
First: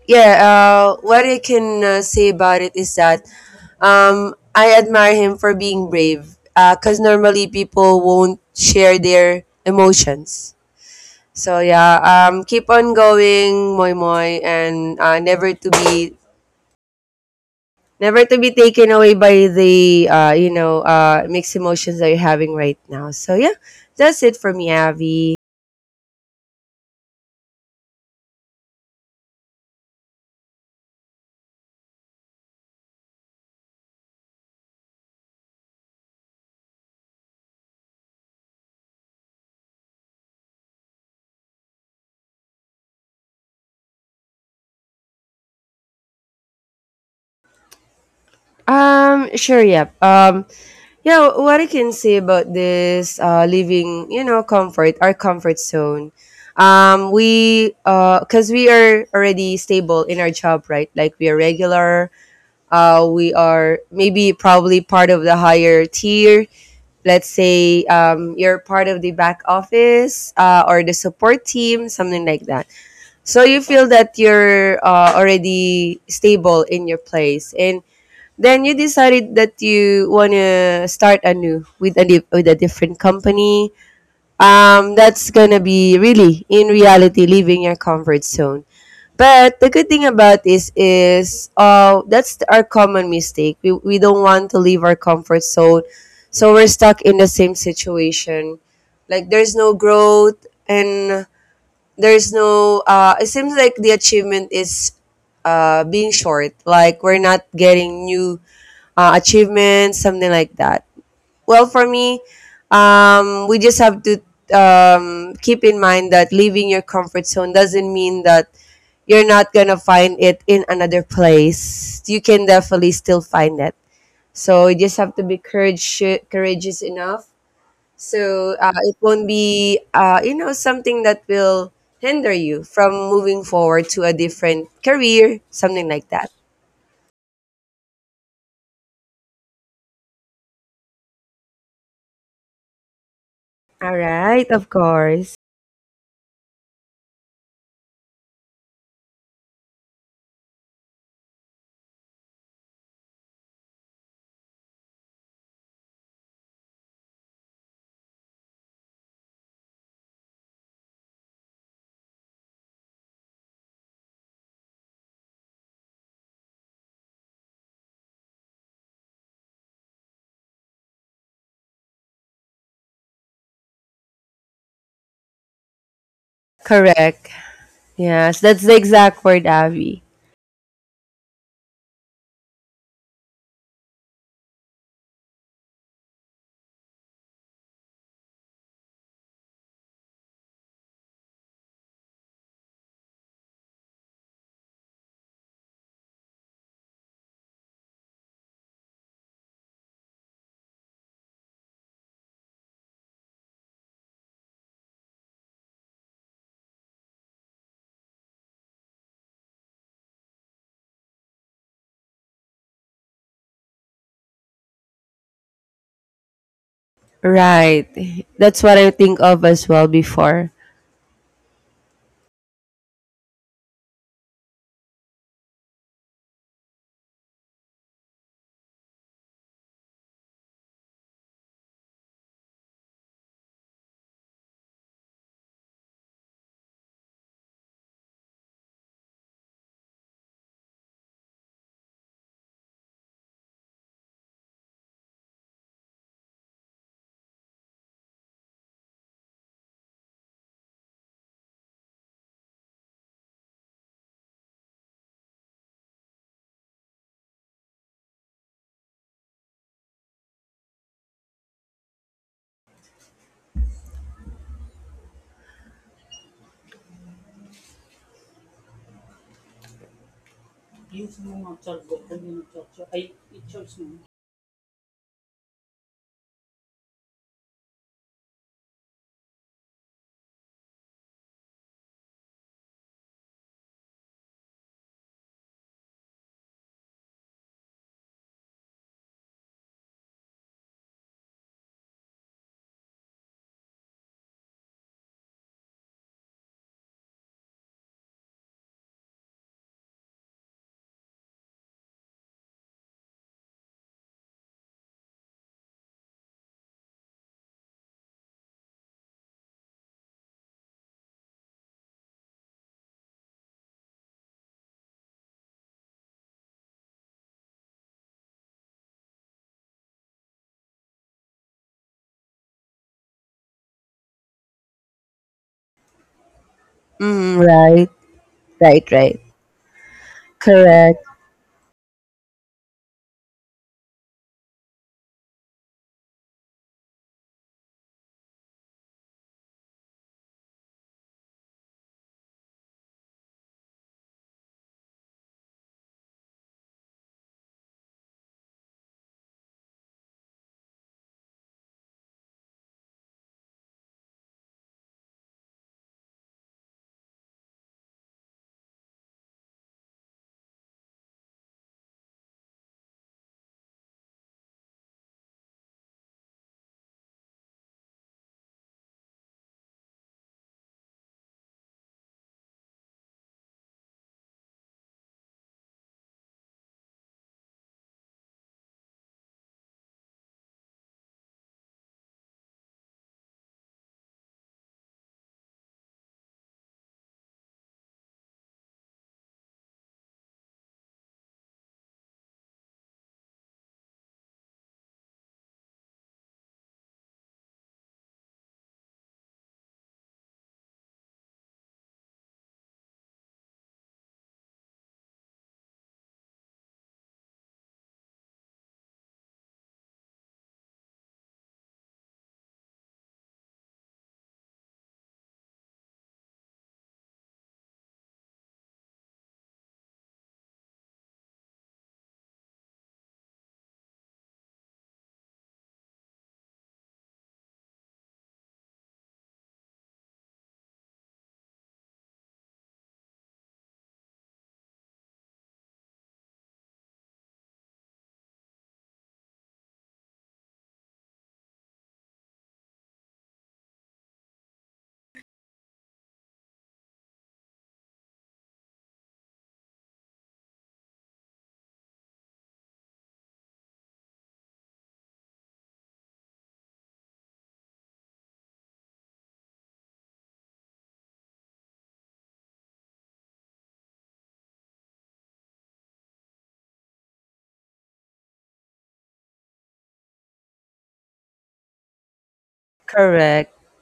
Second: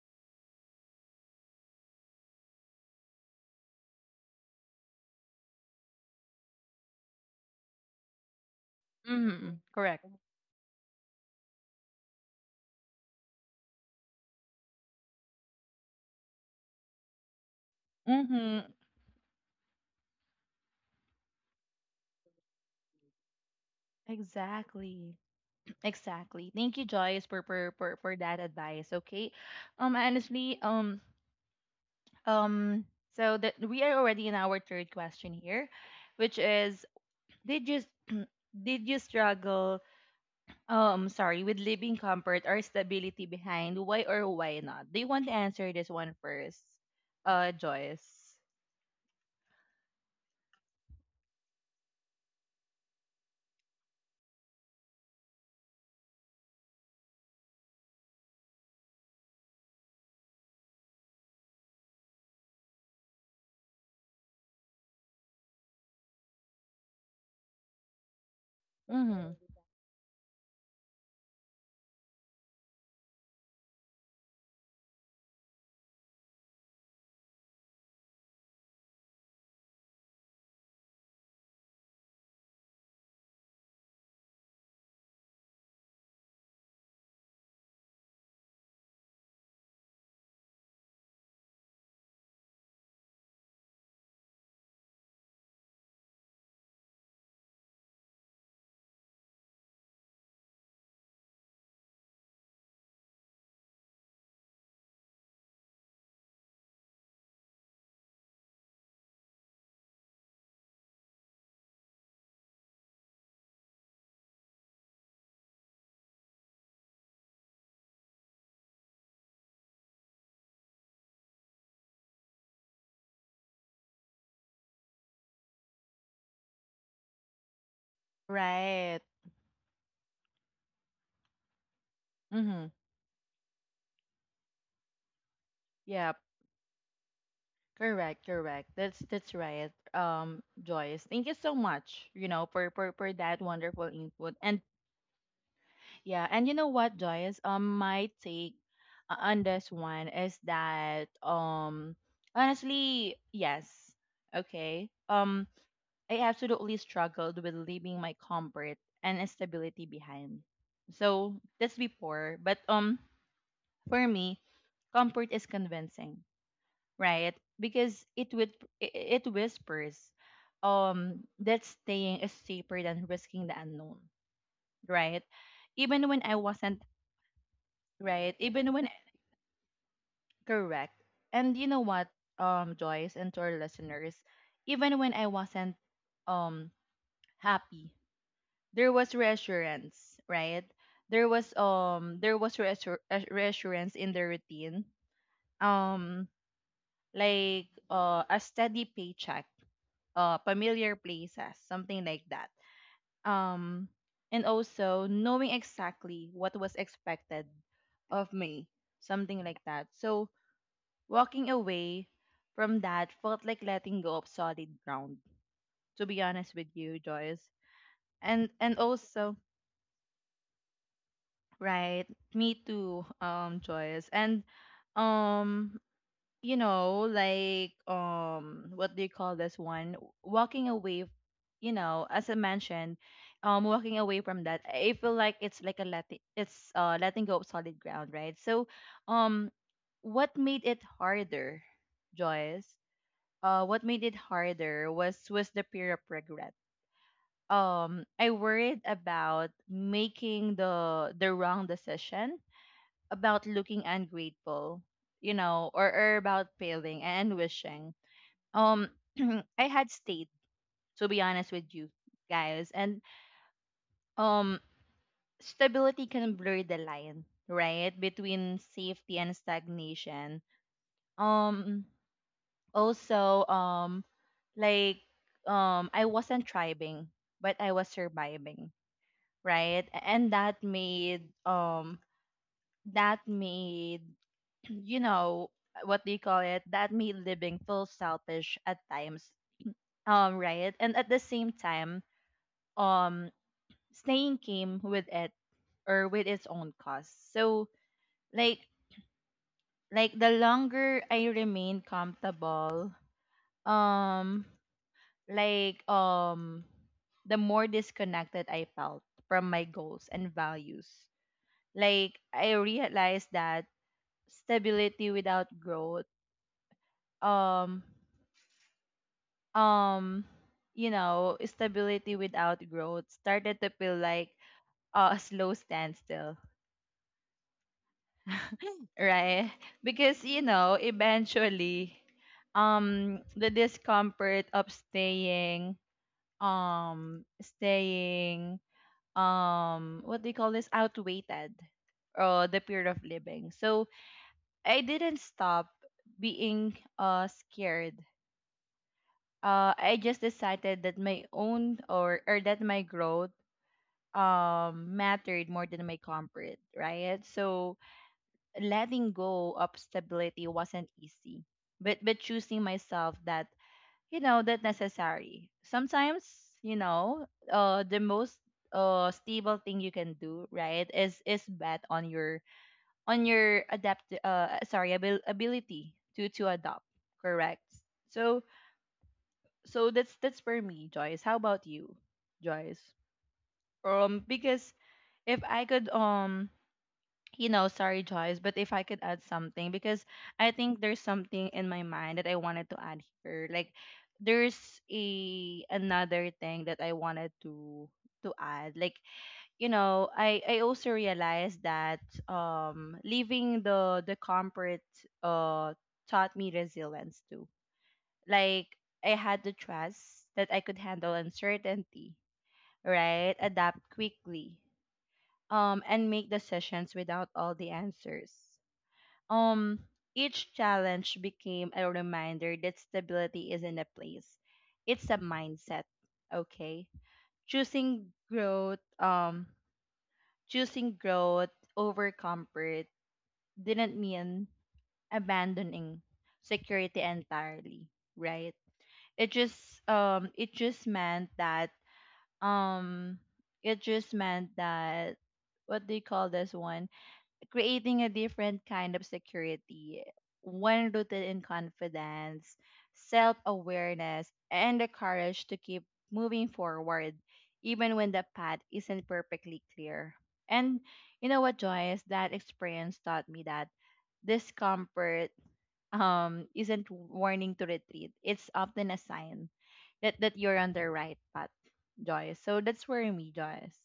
yeah, what I can say about it is that I admire him for being brave because normally people won't share their
Mm-hmm. Correct.
emotions. So yeah, keep on going, moi moi, and never to be never to be
Mm-hmm.
taken away by the you know mixed emotions that you're having right now. So yeah, that's it for me,
Exactly,
Avi.
exactly. Thank you, Joyce, for for that advice. Okay, honestly, um so that we are already in our third question here, which is, did you struggle, sorry, with leaving comfort or stability behind, why or why not? Do you want to answer this one first? Joyce.
Sure, yep. Yeah, what I can say about this living, you know, comfort, our comfort zone. Because we are already stable in our job, right? Like we are regular. We are maybe probably part of the higher tier. Let's say you're part of the
Mm-hmm.
back office or the support team, something like that. So you feel that you're already stable in your place. And then you decided that you wanna start anew with a different company. That's gonna be really in reality leaving your comfort zone. But the good thing about this is, that's our common mistake. We don't want to leave our comfort zone, so we're stuck in the same situation. Like there's no growth and there's no. It seems like the achievement is being short. Like we're not getting new achievements, something like that. Well, for me, we just have to keep in mind that leaving your comfort zone doesn't mean that you're not gonna find it in another place. You can definitely still find it. So you just have to be courageous enough. So it
Right.
won't be, you know, something that will hinder you
Mm-hmm.
from moving forward to a different career, something like
Yep.
that.
Correct, correct. That's right. Joyce. Thank you so much, you know, for, for that wonderful
All
input.
right,
And
of course.
yeah, and you know what, Joyce? My take on this one is that, honestly, yes. Okay. I absolutely struggled with leaving my comfort and stability behind. So that's before. But for me, comfort is convincing, right? Because it would it it whispers, that staying is safer than risking the unknown, right? Even when I wasn't
Correct.
right,
Yes, that's
even
the
when,
exact word, Abby.
correct. And you know what, Joyce and to our listeners, even when I wasn't um happy, there was reassurance, right? There was reassurance in the routine. Um like, a steady paycheck, familiar places, something like that. Um and also knowing exactly what was expected of me, something like that. So walking away from that felt like letting go of solid ground, to be honest with you, Joyce.
Right.
And
That's what I think
also,
of as well before.
right. Me too, Joyce. And um, you know, like, what do you call this one? Walking away, you know, as I mentioned, walking away from that, I feel like it's like a letting, it's letting go of solid ground, right? So um what made it harder, Joyce? What made it harder was the fear of regret. I worried about making the wrong decision, about looking ungrateful, you know, or about failing and wishing. Um, (clears throat) I had stayed, to be honest with you guys. And um, stability can blur the line, right, between safety and stagnation. Um, also, um, like, I wasn't thriving, but I was surviving, right? And that made that made you know, what do call it that made living feel selfish at times, right? And at the same time, um staying came with it, or with its own cost. So, like like, the longer I remain comfortable, um like um the more disconnected I felt from my goals and values. Like, I realized that stability without growth, um um you know, stability without growth started to feel like a slow standstill.
Mm, right. Right,
(laughs)
right.
Right? Because, you know,
Correct.
eventually the discomfort of staying, staying what do you call this outweighed or the period of living. So I didn't stop being scared. I just decided that my own, or that my growth mattered more than my comfort, right? So letting go of stability wasn't easy. But choosing myself, that you know, that necessary. Sometimes, you know, the most stable thing you can do, right, is bet on your ability to adopt, correct? So so that's for me, Joyce. How about you, Joyce? Because if I could you know, sorry, Joyce, but if I could add something, because I think there's something in my mind that I wanted to add here. Like, there's a another thing that I wanted to add. Like, I also realized that leaving the comfort uh taught me resilience too. Like, I had the trust that I could handle uncertainty, right? Adapt quickly, and make decisions without all the answers. um, each challenge became a reminder that stability isn't a place. It's a mindset, okay? Choosing growth, um, Choosing growth over comfort didn't mean abandoning security entirely, right? It just it just meant that um it just meant that what do you call this one? Creating a different kind of security, one rooted in confidence, self awareness, and the courage to keep moving forward, even when the path isn't perfectly clear. And you know what, Joyce? That experience taught me that discomfort isn't warning to retreat, it's often a sign that you're on the right path, Joyce. So that's where me,
Correct.
Joyce.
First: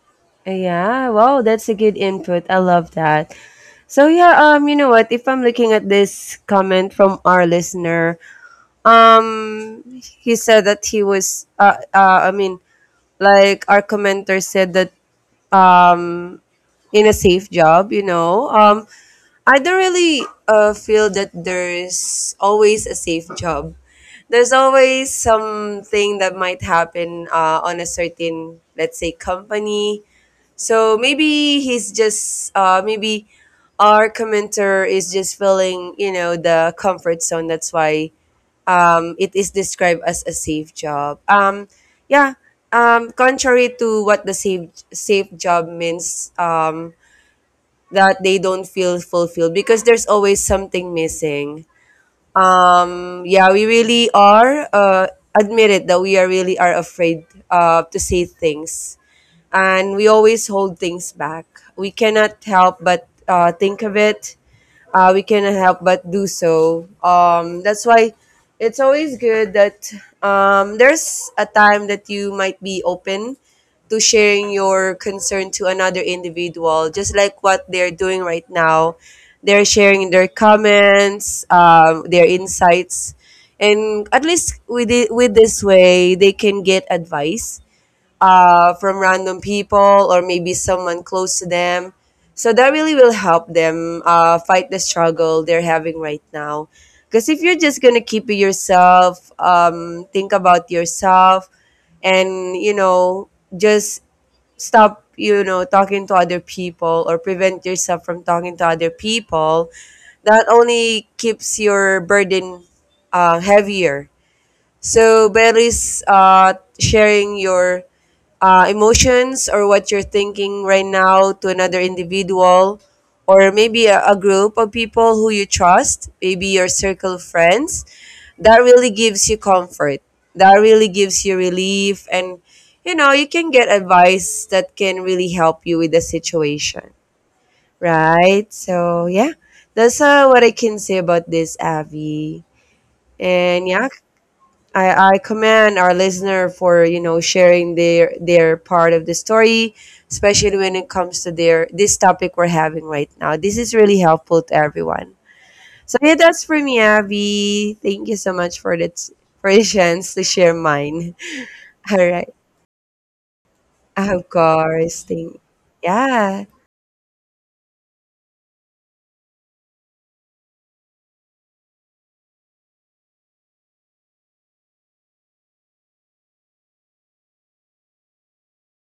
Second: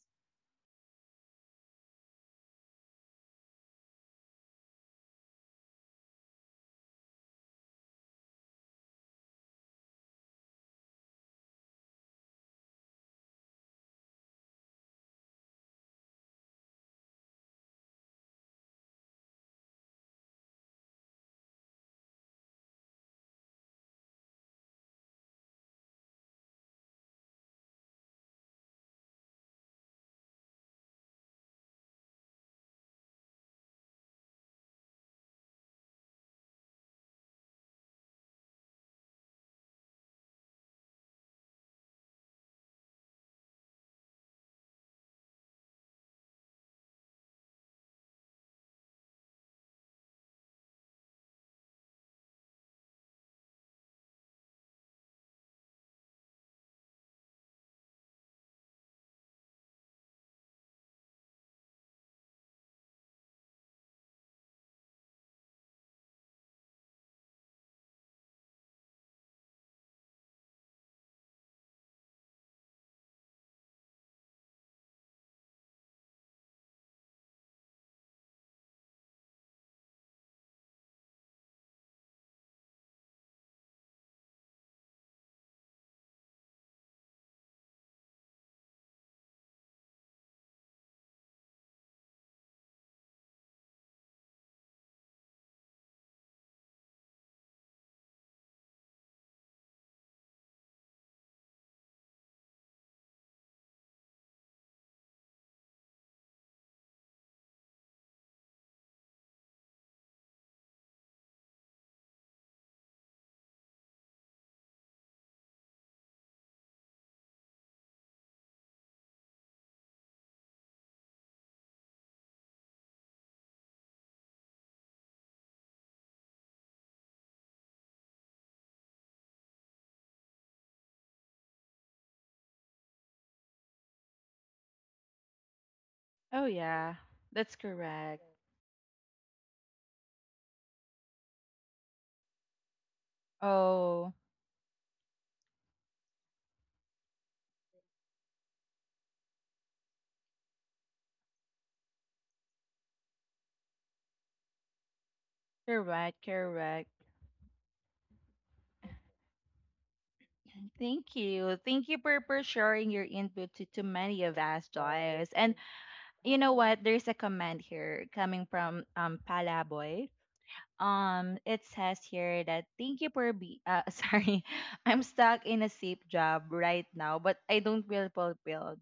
Yeah. Wow, that's a good input. I love that. So yeah, you know what? If I'm looking at this comment from our listener, he said that he was, I mean, like our commenter said that, um, in a safe job, you know. I don't really feel that there's always a safe job. There's always something that might happen on a certain, let's say, company. So maybe he's just, maybe our commenter is just feeling, you know, the comfort zone. That's why it is described as a safe job. Yeah. Contrary to what the safe job means, that they don't feel fulfilled because there's always something missing. Yeah, we really are admit it that we are really are afraid to say things, and we always hold things back. We cannot help but think of it, we cannot help but do so. That's why it's always good that there's a time that you might be open to sharing your concern to another individual, just like what they're doing right now. They're sharing their comments, their insights, and at least with it, with this way, they can get advice from random people or maybe someone close to them. So that really will help them fight the struggle they're having right now. Because if you're just gonna keep it yourself, think about yourself, and you know, just stop, you know, talking to other people or prevent yourself from talking to other people. That only keeps your burden heavier. So, better is sharing your emotions or what you're thinking right now to another individual or maybe a group of people who you trust, maybe your circle of friends, that really gives you comfort. That really gives you relief. And, you know, you can get advice that can really help you with the
Oh,
situation.
yeah, that's correct.
Right? So, yeah, that's what I can say about this, Abby. And yeah,
Oh.
I commend our listener for you know sharing their part of the story, especially when it comes to their this topic we're having right now. This is really helpful to everyone. So
Correct,
yeah, that's for me,
correct.
Abby. Thank you so much for that for the chance to share
(clears throat)
mine.
Thank you. Thank
(laughs)
you
All right,
for sharing your input to many
of
of us,
course.
Joyce.
Thank
And you
yeah,
know what? There's a comment here coming from Palaboy. It says here that thank you for be (laughs) sorry, I'm stuck in a safe job right now, but I don't feel fulfilled.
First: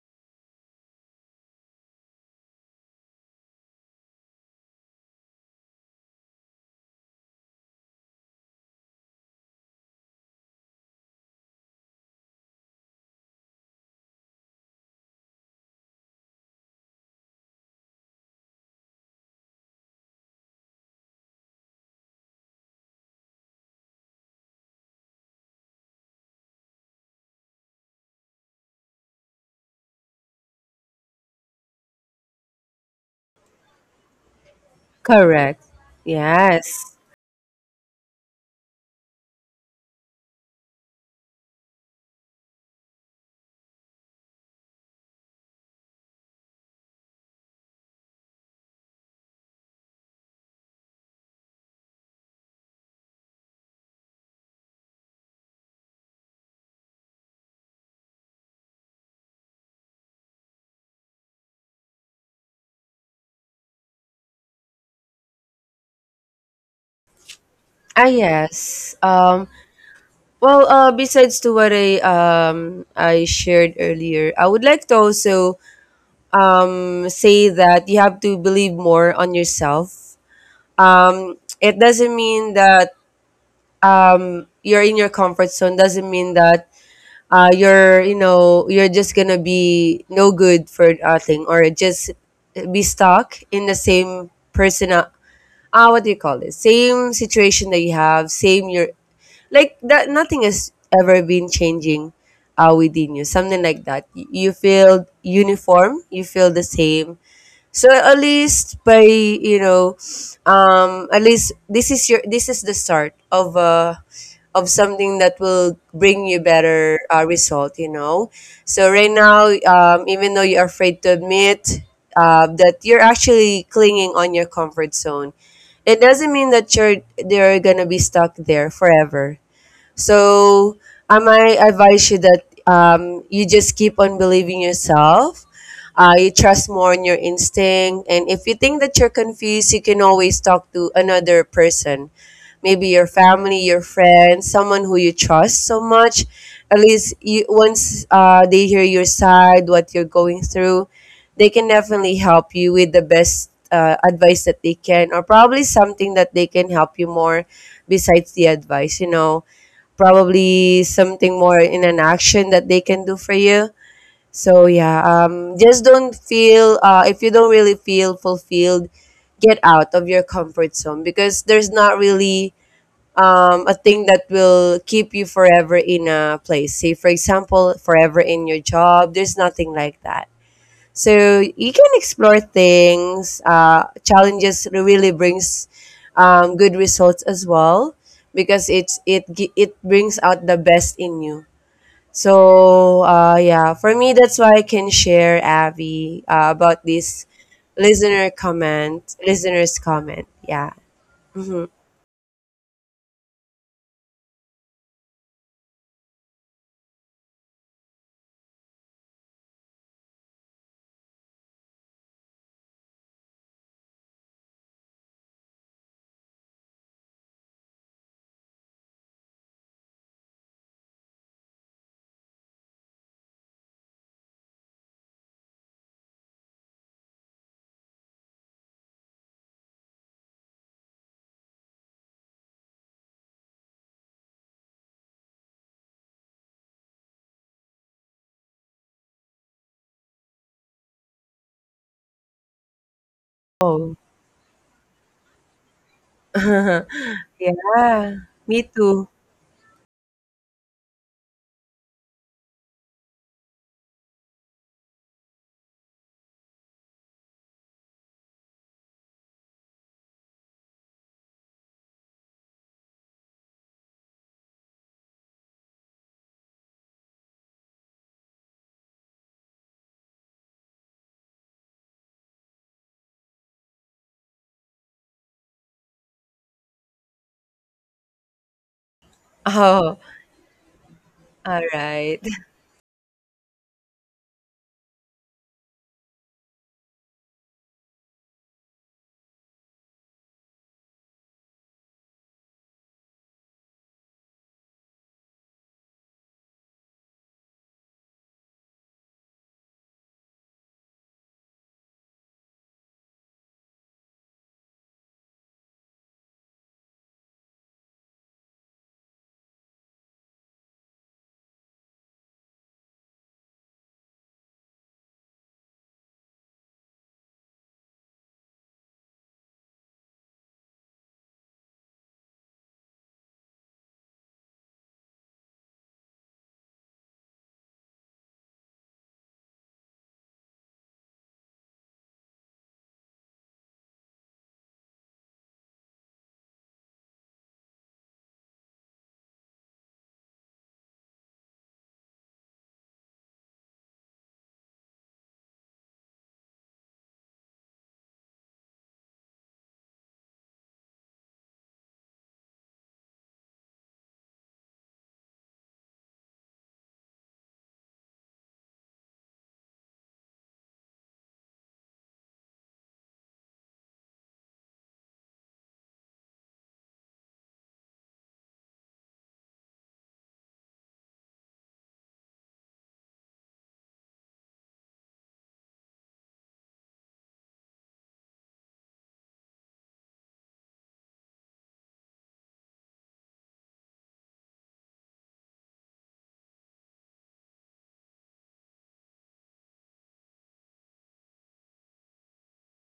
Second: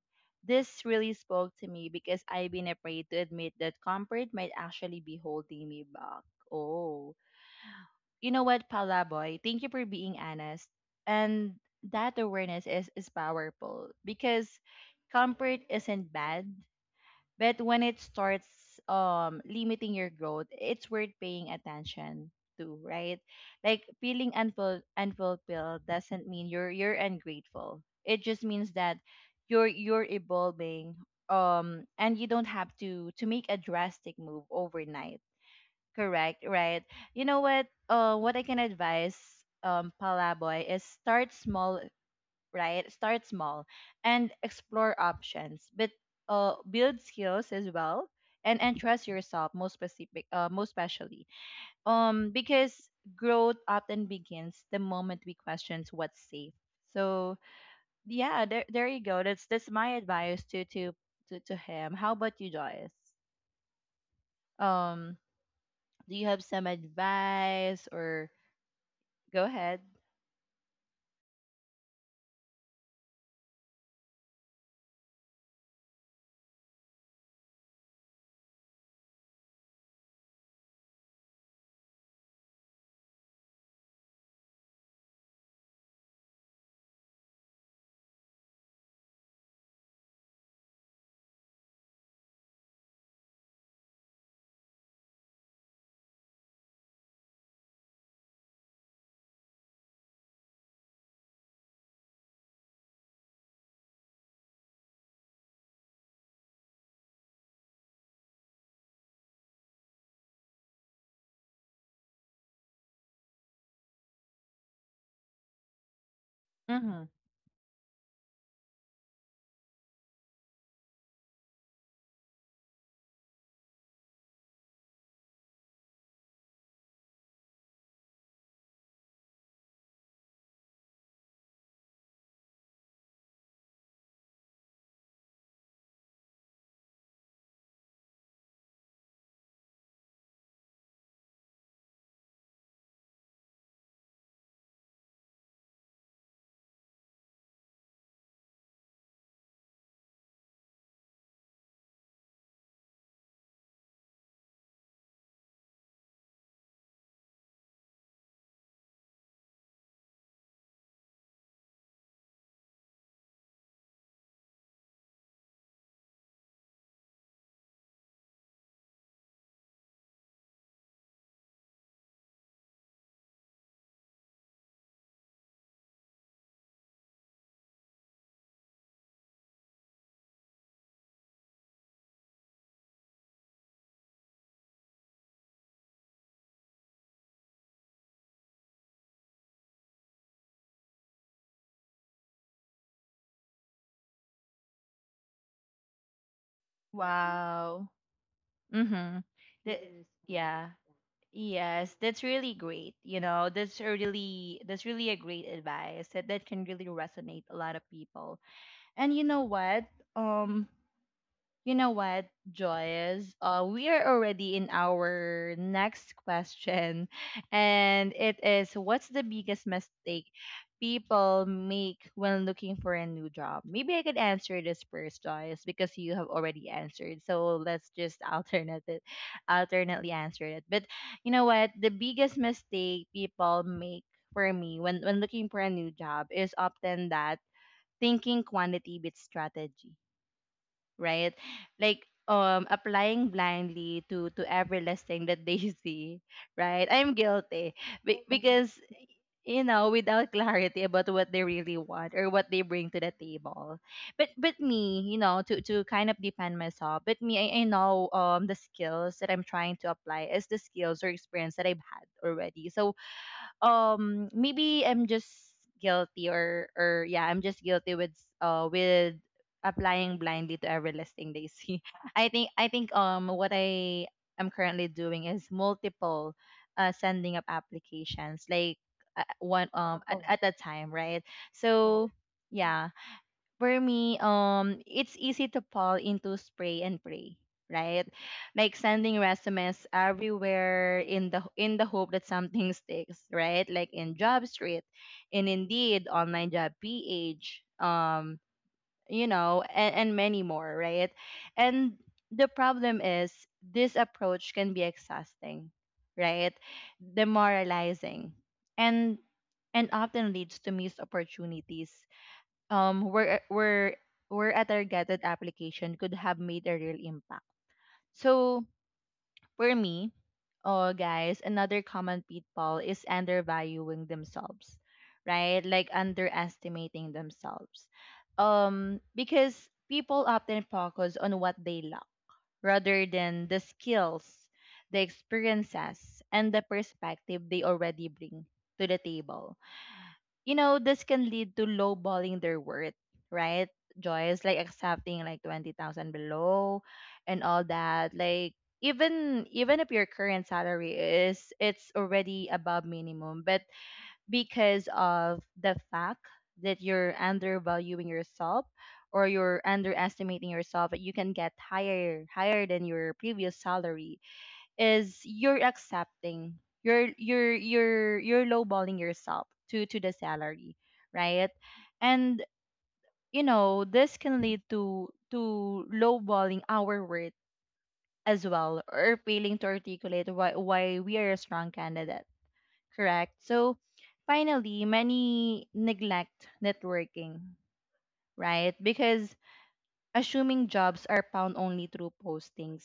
This really spoke to me because I've been afraid to admit that comfort might actually be holding me back. Oh. You know what, Palaboy? Thank you for being honest. And that awareness is powerful because comfort isn't bad, but when it starts limiting your growth, it's worth paying attention to, right? Like feeling unfulfilled doesn't mean you're ungrateful. It just means that you're evolving and you don't have to make a drastic move overnight.
correct.
Correct, right.
Yes.
You know what? What I can advise, Palaboy, is start small, right? Start small and explore options, but build skills as well and trust yourself most specific, most especially. Because growth often begins the moment we questions what's safe. So yeah, there you go. That's my advice to to him. How about you, Joyce? Um, do you have some advice
Ah
or?
yes.
Go ahead.
Well, besides to what I shared earlier, I would like to also say that you have to believe more on yourself. It doesn't mean that you're in your comfort zone. Doesn't mean that you're you know you're just gonna be no good for a thing or just be stuck in the same person. Ah, what do you call it? Same situation that you have. Same your like that. Nothing has ever been changing within you. Something like that. You feel uniform. You feel the same so at least by you know, at least this is your this is the start of something that will bring you better
Mhm.
result. You know, so right now, even though you're afraid to admit that you're actually clinging on your comfort zone, it doesn't mean that you're they're gonna be stuck there forever. So I might advise you that you just keep on believing yourself. You trust more on your instinct, and if you think that you're confused, you can always talk to another person, maybe your family, your friend, someone who you trust so much. At least you, once they hear your side, what you're going through, they can definitely help you with the best advice that they can, or probably something that they can help you more besides the advice. You know, probably something more in an action that they can do for you. So yeah, just don't feel if you don't really feel fulfilled, get out of your comfort zone because there's not really a thing that will keep you forever in a place. Say for example, forever in your job. There's nothing like that. So you can explore things. Challenges really brings good results as well because it brings out the best in you. So yeah, for me that's why I can share Abby about this
Wow.
listener comment,
Mhm.
listener's
That, yes,
comment.
yeah.
Yeah. Hmm.
Yes, that's really great. You know, that's really a great advice that can really resonate a lot of people. And you know what? Um, you know what, Joyce? We are already in our next question, (laughs) and it is what's the biggest mistake people make when looking for a new job? Maybe I could answer this first, Joyce, because you have already answered. So let's just (laughs) alternately answer it. But you know what? The biggest mistake people make for me when looking for a new job is often that thinking quantity beats strategy, right? Like applying
Oh.
blindly to every listing that they (laughs) see, right?
(laughs)
I'm guilty
Yeah. Me
because
too.
you know without clarity about what they really want or what they bring to the table. But to kind of defend myself. But me, I know the skills that I'm trying to apply is the skills or experience that I've had already. So maybe I'm just guilty or yeah, I'm just guilty with uh with applying blindly to every listing they see. (laughs) I think what I am currently doing is multiple sending up applications like
(laughs)
one
Oh.
at a time, right?
All
So
right.
yeah, for me, it's easy to fall into spray and pray, right? Like sending resumes everywhere in the hope that something (laughs) sticks, right? Like in Job Street, in Indeed, Online Job PH, um, you know, and many more, right? And the problem is this approach can be exhausting, right? Demoralizing, and often leads to missed opportunities where were at our gathered application could have made a real impact. So for me, oh guys, another common pitfall is undervaluing themselves, right? Like underestimating themselves. Um, because people often focus on what they lack rather than the skills, the experiences, and the perspective they already bring to the table. You know, this can lead to lowballing their worth, right? Joyce, like accepting like 20,000 below and all that. Like even if your current salary is it's already above minimum, but because of the fact that you're undervaluing yourself or you're underestimating yourself, you can get higher than your previous salary is you're accepting you're lowballing yourself to the salary, right? And you know this can lead to lowballing our worth as well or failing to articulate why we are a strong candidate, correct? So finally many neglect networking, right? Because assuming jobs are found only through postings,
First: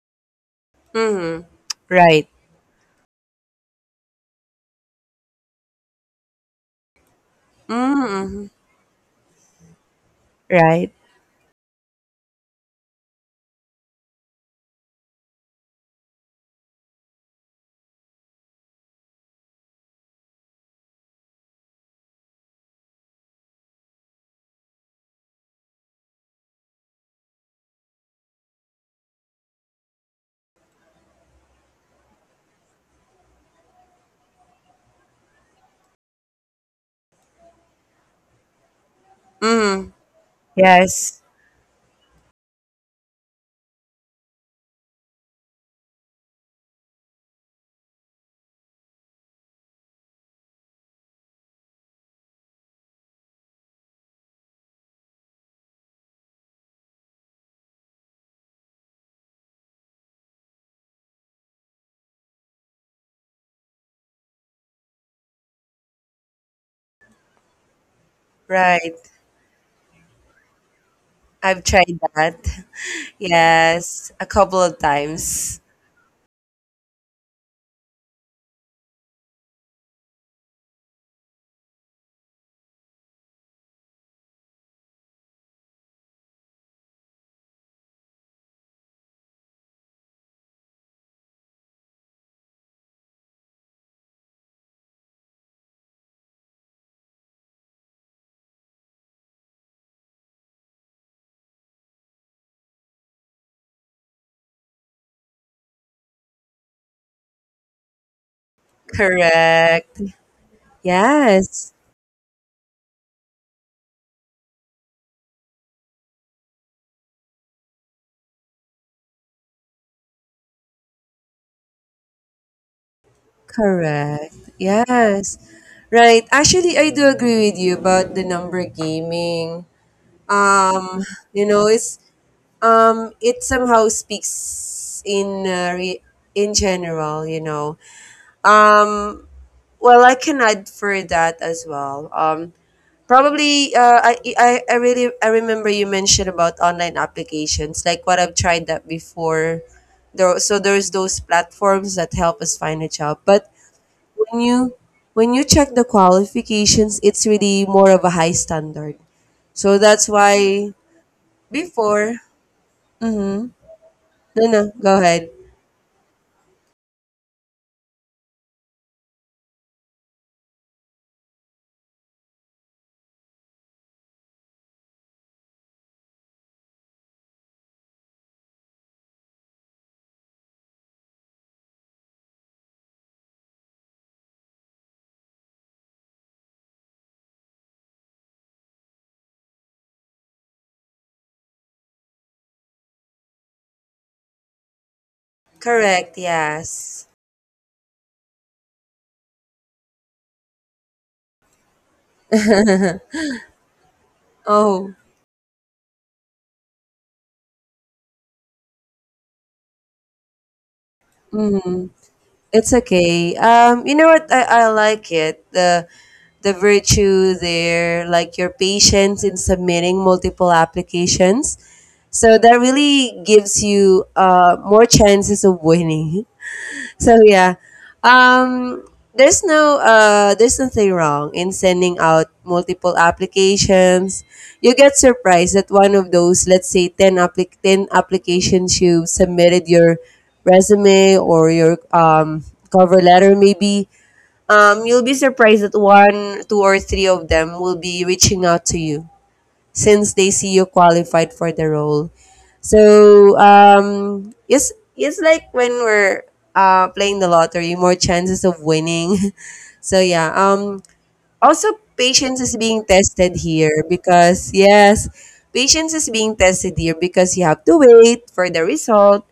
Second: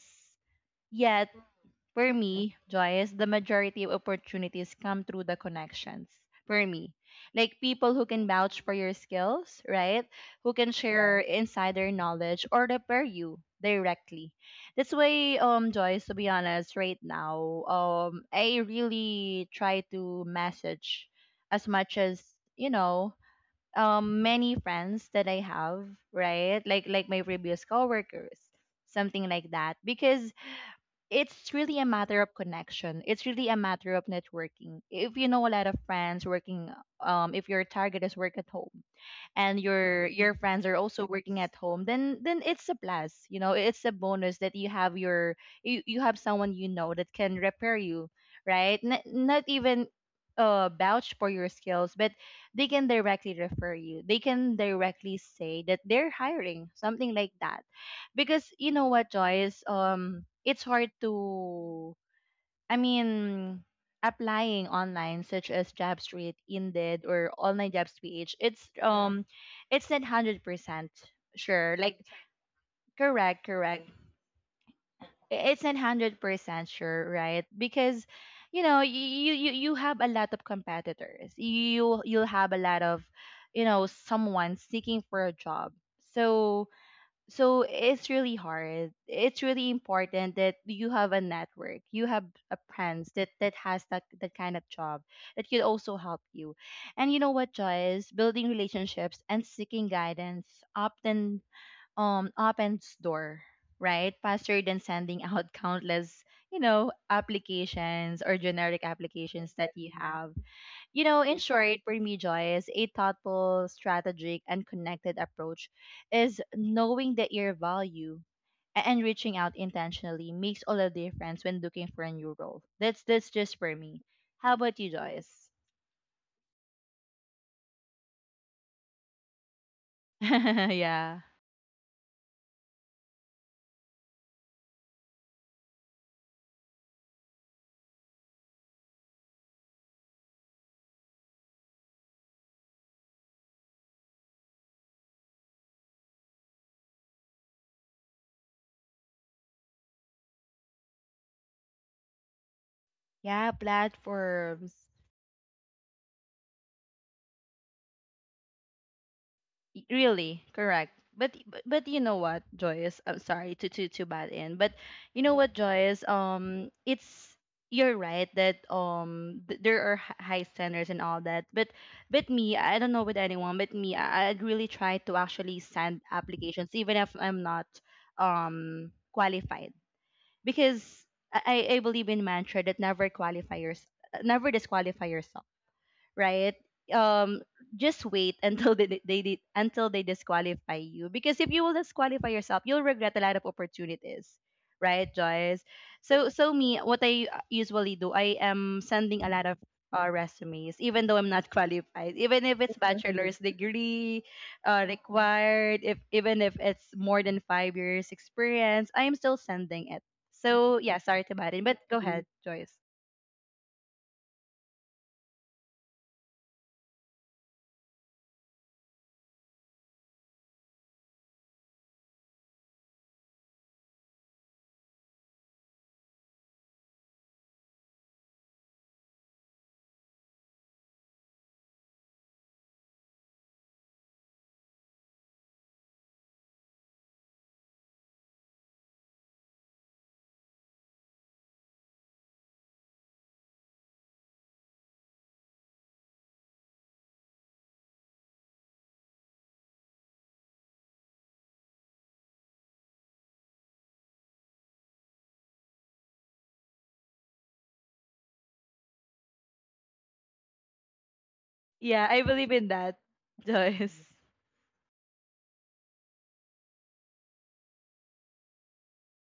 (laughs)
yet
Mm-hmm.
for
Right.
me, Joyce, the majority of opportunities come through the connections. For me, like people who can
Mm-hmm.
vouch for your skills, right? Who can
Right.
share, right, insider knowledge or repair you directly. That's why, Joyce, to be honest, right now, I really try to message as much as you know, many friends that I have, right? Like my previous coworkers, something like that, because it's really a matter of connection. It's really a matter of networking. If you know a lot of friends working, if your target is work at home, and
Mm.
your friends are also
Yes,
working at home, then it's a plus, you know it's a bonus that you have your you, you have someone you know that can repair you, right? Not even vouch for your skills, but they can directly refer you, they can directly say that they're hiring, something like that. Because you know what, Joyce? It's hard to, I mean, applying online, such as JobStreet, Indeed, or Online Jobs PH, it's, yeah,
right.
it's not 100%
I've
sure.
tried
Like,
that. (laughs)
correct, correct.
Yes, a couple of times.
It's not 100% sure, right? Because, you know, you have a lot of competitors. You you'll have a lot of, you know, someone seeking for a job. So it's really hard, it's really important that you have a network, you have a friends that has that kind of job that could also help you. And you know what, Joyce, building relationships and seeking guidance often opens door, right, faster than sending out (laughs) countless, you know, applications or generic applications that you
Correct.
have. You know, in
Yes,
short, for me, Joyce, a thoughtful, strategic, and connected approach is knowing that your value and reaching out intentionally makes all the difference when looking for a new role. That's just for me.
correct.
How about you,
Yes.
Joyce?
Right. Actually, I do agree with you about the number gaming. Um,
(laughs) Yeah.
you know, it's it somehow speaks in in general, you know. Um, well, I can add for that as well. Um, probably, I remember you mentioned about online applications, like what I've tried that before. There, so there's those platforms that help us find a job.
Yeah,
But when you,
platforms.
when you check the qualifications, it's really more of a high standard. So that's
Really,
why
correct. But you know
before,
what, Joyce? I'm
mm-hmm.
sorry to bad
No,
in,
no,
but
go
you
ahead.
know what, Joyce? It's you're right that there are high standards and all that. But I don't know with anyone, but me, I'd really try to actually send applications even if I'm not qualified, because I I believe in mantra that never disqualify yourself, right? Um, just wait (laughs) until until they disqualify you, because if you will disqualify yourself, you'll regret a lot of opportunities, right, Joyce?
Correct.
So so me, what
Yes.
I usually do, I am sending a lot of resumes, even though I'm not (laughs) qualified, even if it's (laughs) bachelor's degree
Oh.
required, if even if it's more than 5 years experience, I am still sending it. So yeah, sorry to bother, but go ahead, Joyce.
It's okay. You know what? I like it. The virtue there, like your patience in submitting multiple applications. So that really gives you more chances of winning. So yeah, um, there's there's nothing wrong in sending out multiple applications. You get surprised that one of those, let's say, ten ten applications you submitted your resume or your cover letter, maybe. You'll be surprised that one, two, or three of them will be reaching out to you since they see you qualified for the role. So it's like when we're playing the lottery, more chances of winning. (laughs) So yeah. Also,
Yeah, I
patience
believe
is
in
being
that,
tested
(laughs)
here
Joyce.
because yes, patience is being tested here because you have to wait for the result.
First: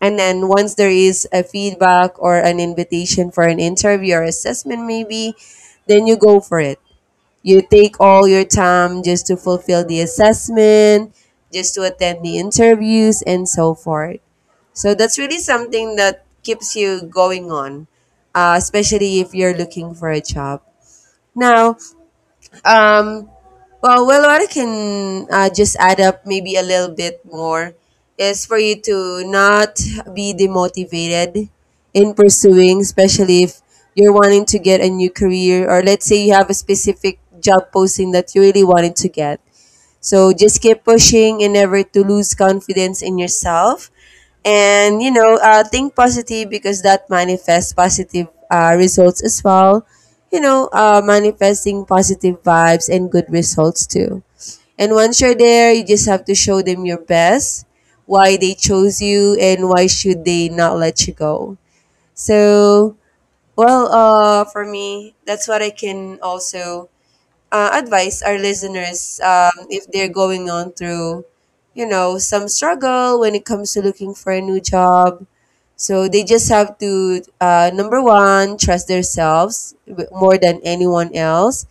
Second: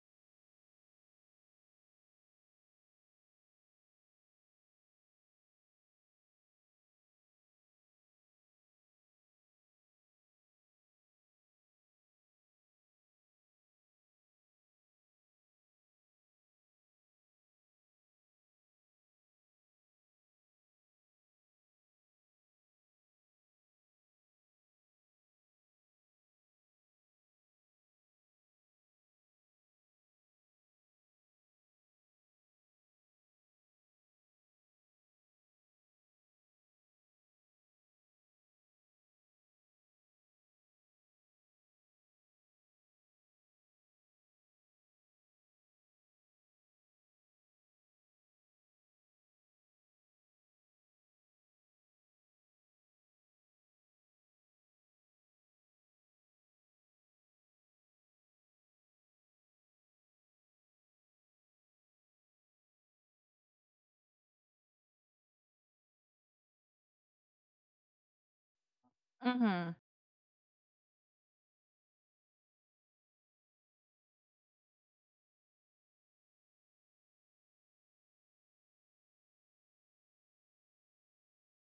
And then once there is a feedback or an invitation for an interview or assessment, maybe, then you go for it. You take all your time just to fulfill the assessment, just to attend the interviews, and so forth. So that's really something that keeps you going on, especially if you're looking for a job. Now, um, well, what I can just add up maybe a little bit more is for you to not be demotivated in pursuing, especially if you're wanting to get a new career, or let's say you have a specific job posting that you really wanted to get. So just keep pushing and never to lose confidence in yourself. And you know, think positive because that manifests positive results as well. You know, manifesting positive vibes and good results too. And once you're there, you just have to show them your best, why they chose you, and why should they not let you go. So, well, for me, that's what I can also advise our listeners
Mhm.
if they're going on through, you know, some struggle when it comes to looking for a new job. So they just have to, number one, trust themselves more than anyone else.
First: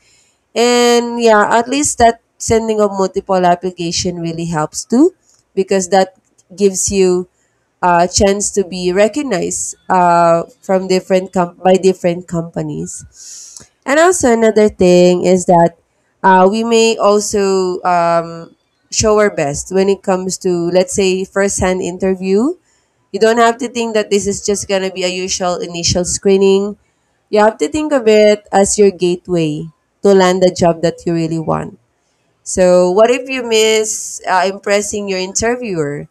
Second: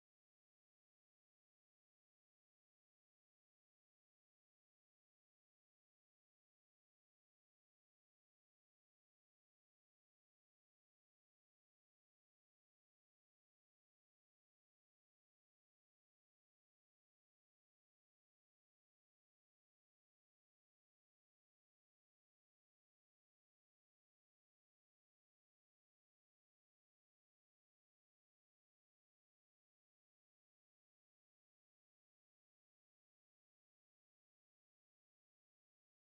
And yeah, at least that sending of multiple application really helps too because that gives you a chance to be recognized from by different companies. And also another thing is that we may also show our best when it comes to, let's say, first-hand interview. You don't have to think that this is just gonna be a usual initial screening. You have to think of it as your gateway to land the job that you really want. So, what if you miss impressing your interviewer?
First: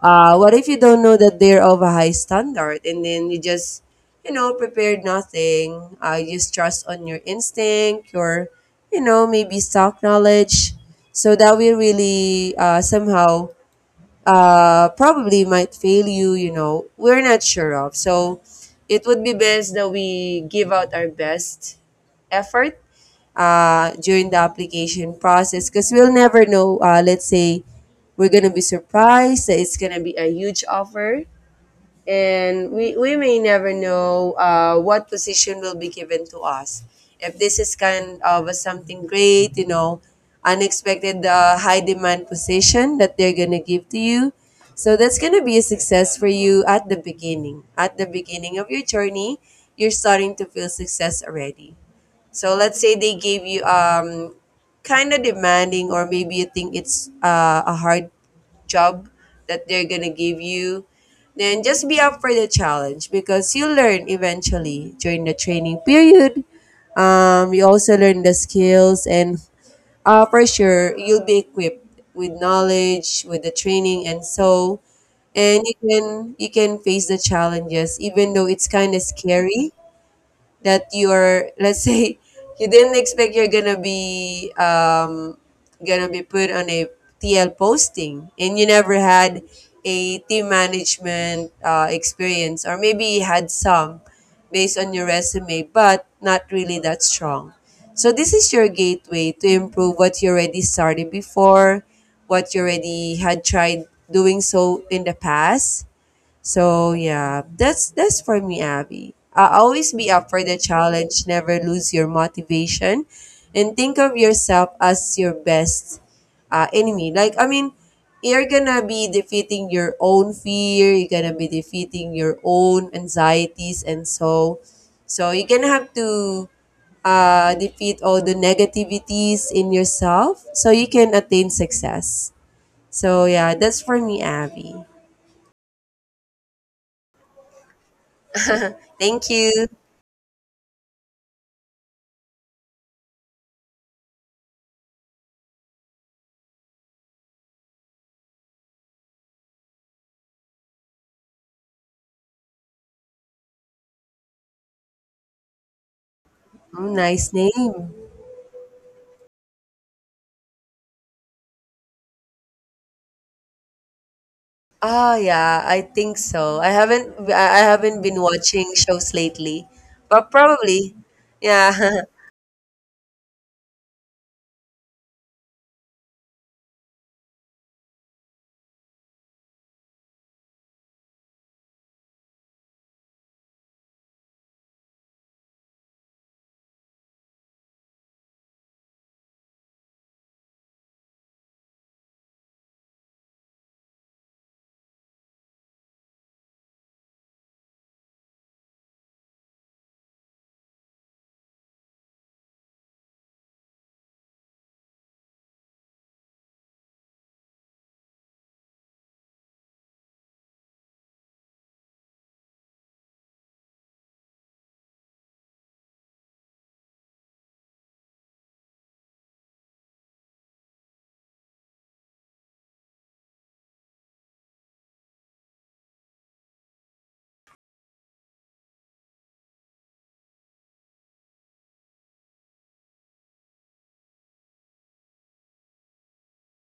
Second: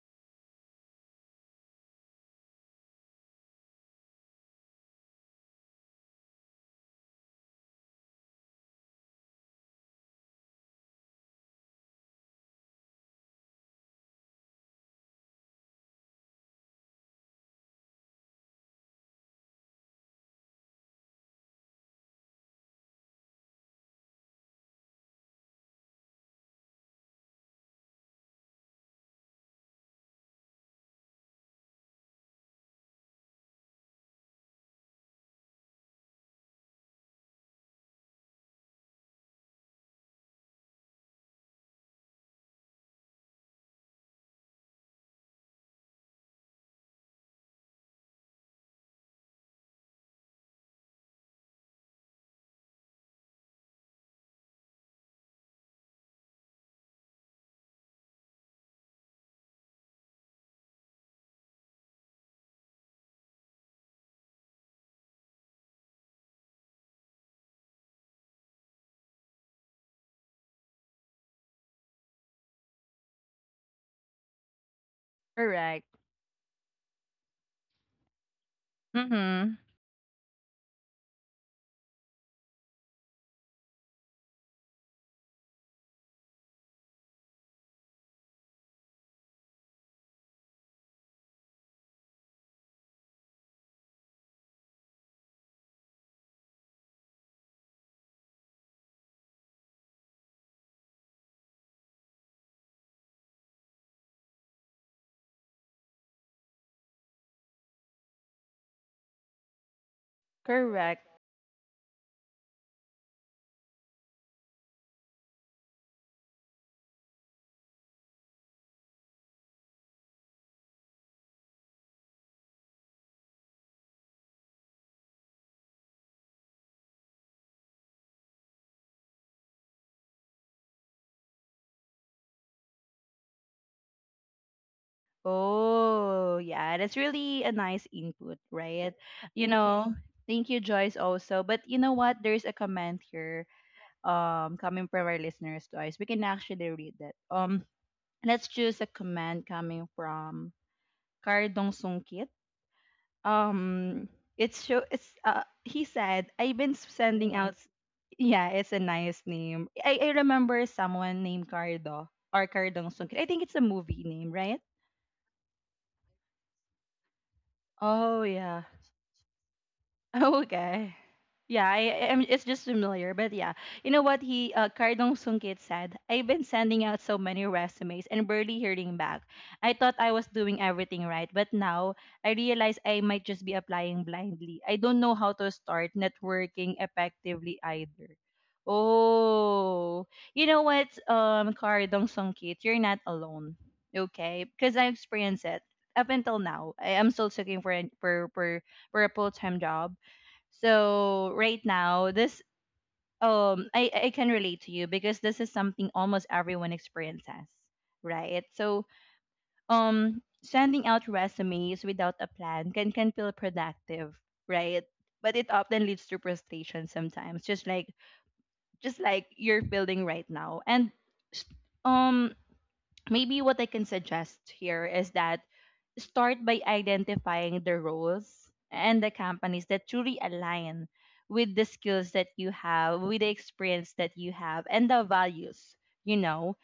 What if you don't know that they're of a high standard and then you just, you know, prepared nothing? You just trust on your instinct, your, you know, maybe stock knowledge. So that will really somehow probably might fail you, you know, we're not sure of. So it would be best that we give out our best effort during the application process because we'll never know. Let's say we're gonna be surprised that it's gonna be a huge offer, and we may never know what position will be given to us. If this is kind of a something great, you know, unexpected high demand position that they're gonna give to you. So that's gonna be a success for you at the beginning. At the beginning of your journey, you're starting to feel success already. So let's say they gave you kind of demanding, or maybe you think it's a hard job that they're going to give you, then just be up for the challenge because you learn eventually during the training period. You also learn the skills, and for sure you'll be equipped with knowledge, with the training and so, and
Correct.
you can face the challenges, even though it's kind of
Mhm.
scary that you're, let's say, (laughs) you didn't expect you're gonna be put on a TL posting and you never had a team management experience, or maybe you had some based on your resume but not really that strong. So this is your gateway to improve what you already started before, what you already had tried doing so in the past. So yeah, that's for me, Abby. Always be up for the
Correct.
challenge. Never lose your motivation, and think of yourself as your best enemy. Like I mean, you're gonna be defeating your own fear. You're gonna be defeating your own anxieties, and so, so you're gonna have to defeat all the negativities in yourself, so you can attain success. So yeah, that's for me, Abby.
Oh, yeah. That's really a nice input, right?
Thank
You
you.
know, thank you, Joyce, also. But you know what? There's a comment here coming from our listeners, Joyce. We can actually read that. Let's choose a comment coming from Cardong Sungkit. um it's show it's he said, I've been
Oh, nice
sending out
name.
yeah, it's a nice name. I remember someone named Cardo or Cardong Sungkit. I think it's a movie name, right?
Ah, yeah, I think so. I haven't I haven't been
Oh yeah.
watching shows lately, but
Oh,
probably,
okay. Yeah,
yeah, (laughs)
am, it's just familiar. But yeah, you know what he, Cardong Sungkit said? I've been sending out so many resumes and barely hearing back. I thought I was doing everything right, but now I realize I might just be applying blindly. I don't know how to start networking effectively either. Oh, you know what, Cardong Sungkit, you're not alone. Okay, because I experienced it up until now. I am still searching for for a full time job so right now, this I can relate to you because this is something almost everyone experiences, right? So sending out resumes without a plan can feel productive, right? But it often leads to frustration sometimes, just like you're feeling right now. And s- um maybe what I can suggest here is that start by identifying the roles and the companies that truly align with the skills that you have, with the experience that you have, and the values, you know,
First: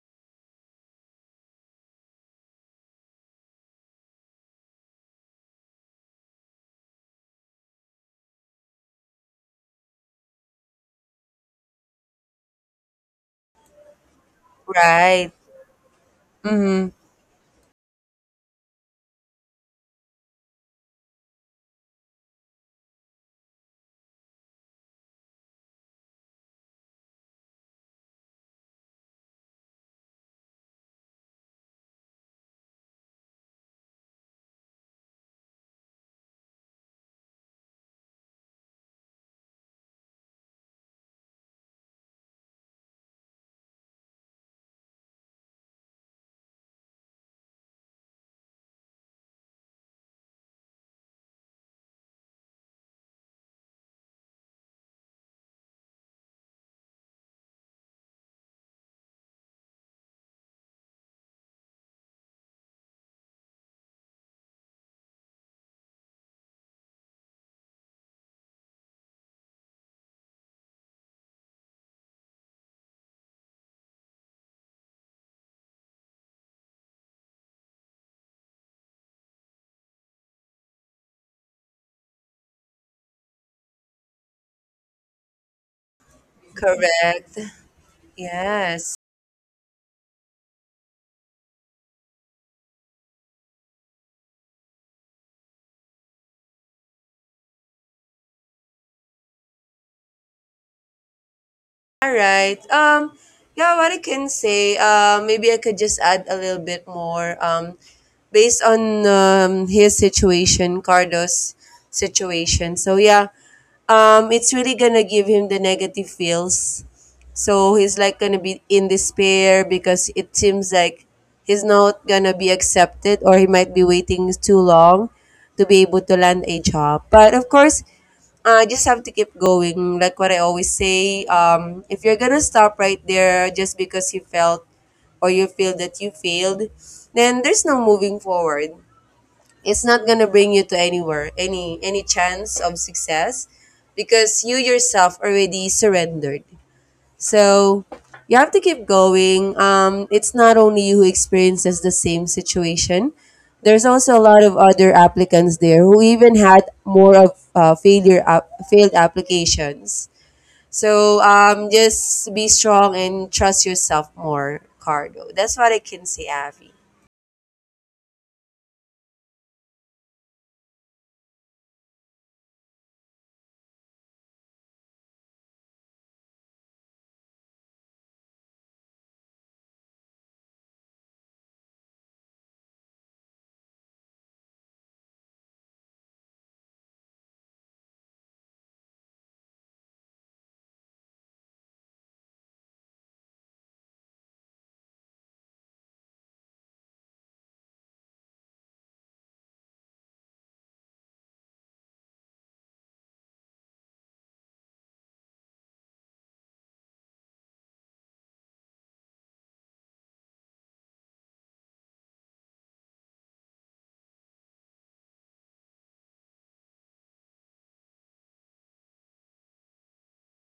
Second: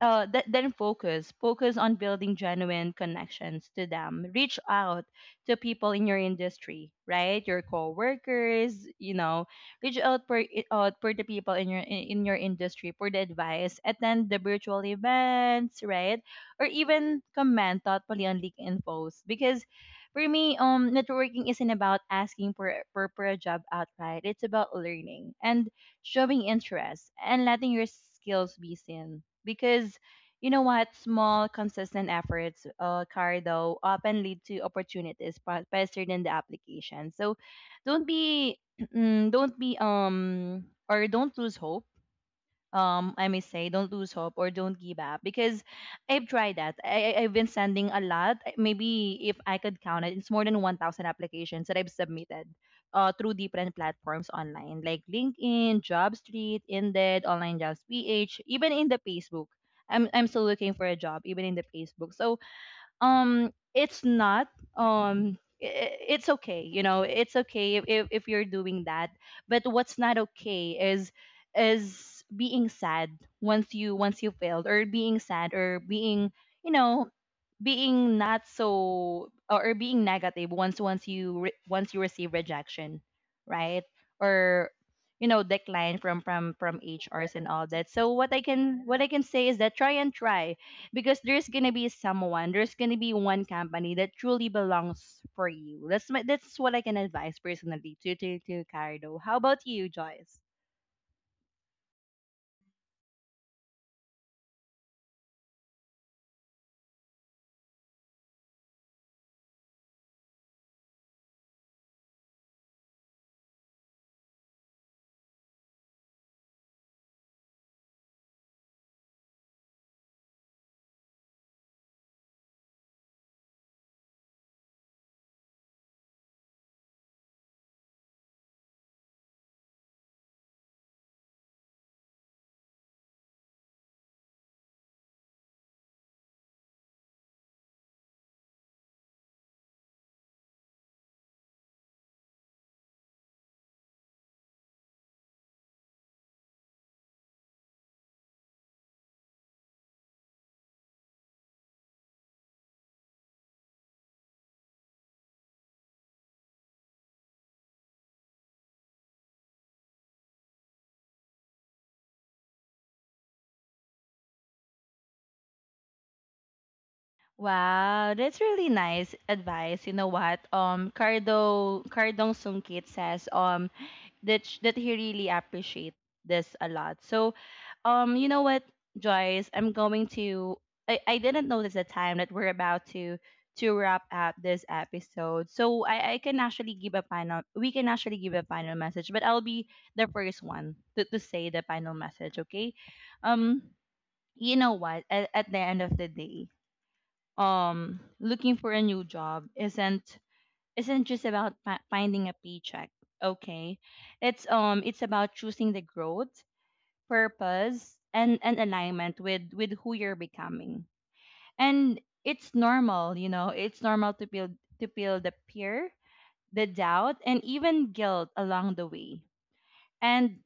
then focus on building genuine connections to them. Reach out to people in your industry, right? Your coworkers, you know, reach out for the people in your industry for the advice. Attend the virtual
right,
events, right? Or even comment thoughtfully on LinkedIn posts, because for me, networking isn't about asking for a job outright. It's about learning and showing interest, and letting your skills be seen. Because you know what? Small, consistent efforts, Cardo, often lead to opportunities faster than the application. So don't be, (clears throat) don't be, or don't lose hope. I may say don't lose hope or don't give up, because I've tried that. I've been sending a lot. Maybe if I could count it, it's more than 1,000 applications that I've submitted through different platforms online like LinkedIn, JobStreet, Indeed, Online Jobs PH, even in the Facebook. I'm still looking for a job even in the Facebook. So it's not I- I- it's okay, you know, it's okay if you're doing that, but what's not okay is being sad once you failed, or being sad or being, you know, being not so, or being negative once you once you receive rejection, right? Or, you know, decline from hrs
correct.
and all that. So what I can,
Yes.
what I can say is that try and try, because there's gonna be someone, there's gonna be one company that truly belongs for you. That's my, that's what I can advise personally to Cardo. How about you, Joyce?
All right. Yeah, what I can say, maybe I could just add a little bit more. Based on his situation, Cardo's situation. So yeah, it's really gonna give him the negative feels. So he's like gonna be in despair because it seems like he's not gonna be accepted, or he might be waiting too long to be able to land a job. But of course, I just have to keep going. Like what I always say, if you're gonna stop right there just because you felt or you feel that you failed, then there's no moving forward. It's not gonna bring you to anywhere, any chance of success, because you yourself already surrendered. So you have to keep going. It's not only you who experiences the same situation. There's also a lot of other applicants there who even had more of failed applications. So just be strong and trust yourself more, Cardo. That's what I can say, Avi.
Wow, that's really nice advice. You know what? Cardong Sungkit says, that he really appreciate this a lot. So, you know what, Joyce, I'm going to. I didn't notice the time that we're about to wrap up this episode, so I can actually give a final. We can actually give a final message, but I'll be the first one to say the final message. Okay, um, you know what? At the end of the day, looking for a new job isn't just about, fi- finding a paycheck. Okay, it's about choosing the growth, purpose, and alignment with who you're becoming. And it's normal, you know, it's normal to feel, to feel the fear, the doubt, and even guilt along the way. And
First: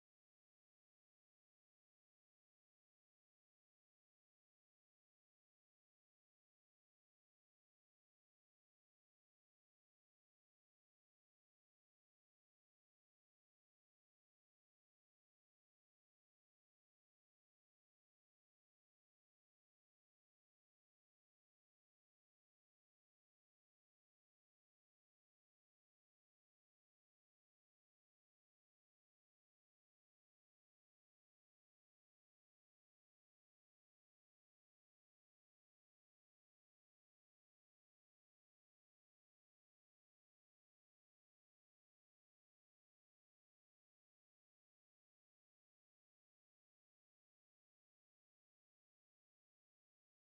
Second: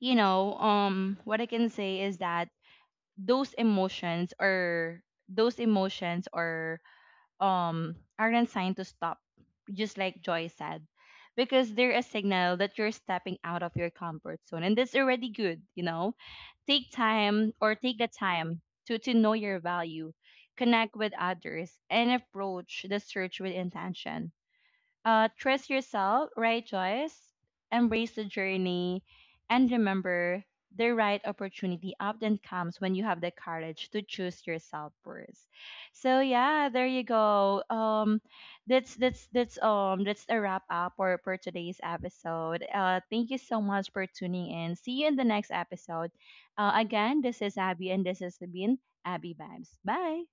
you know, what I can say is that those emotions are those emotions aren't signed to stop, just like Joy said, because they're a signal that you're stepping out of your comfort zone, and that's already good. You know, take time or take the time to know your value, connect with others, and approach the search with intention. Trust yourself, right choice, embrace the journey, and remember the right opportunity often comes when you have the courage to choose yourself first. So yeah, there you go. That's a wrap up for today's episode. Thank you so much for tuning in. See you in the next episode. Again, this is Abby, and this is Sabine Abby Vibes. Bye.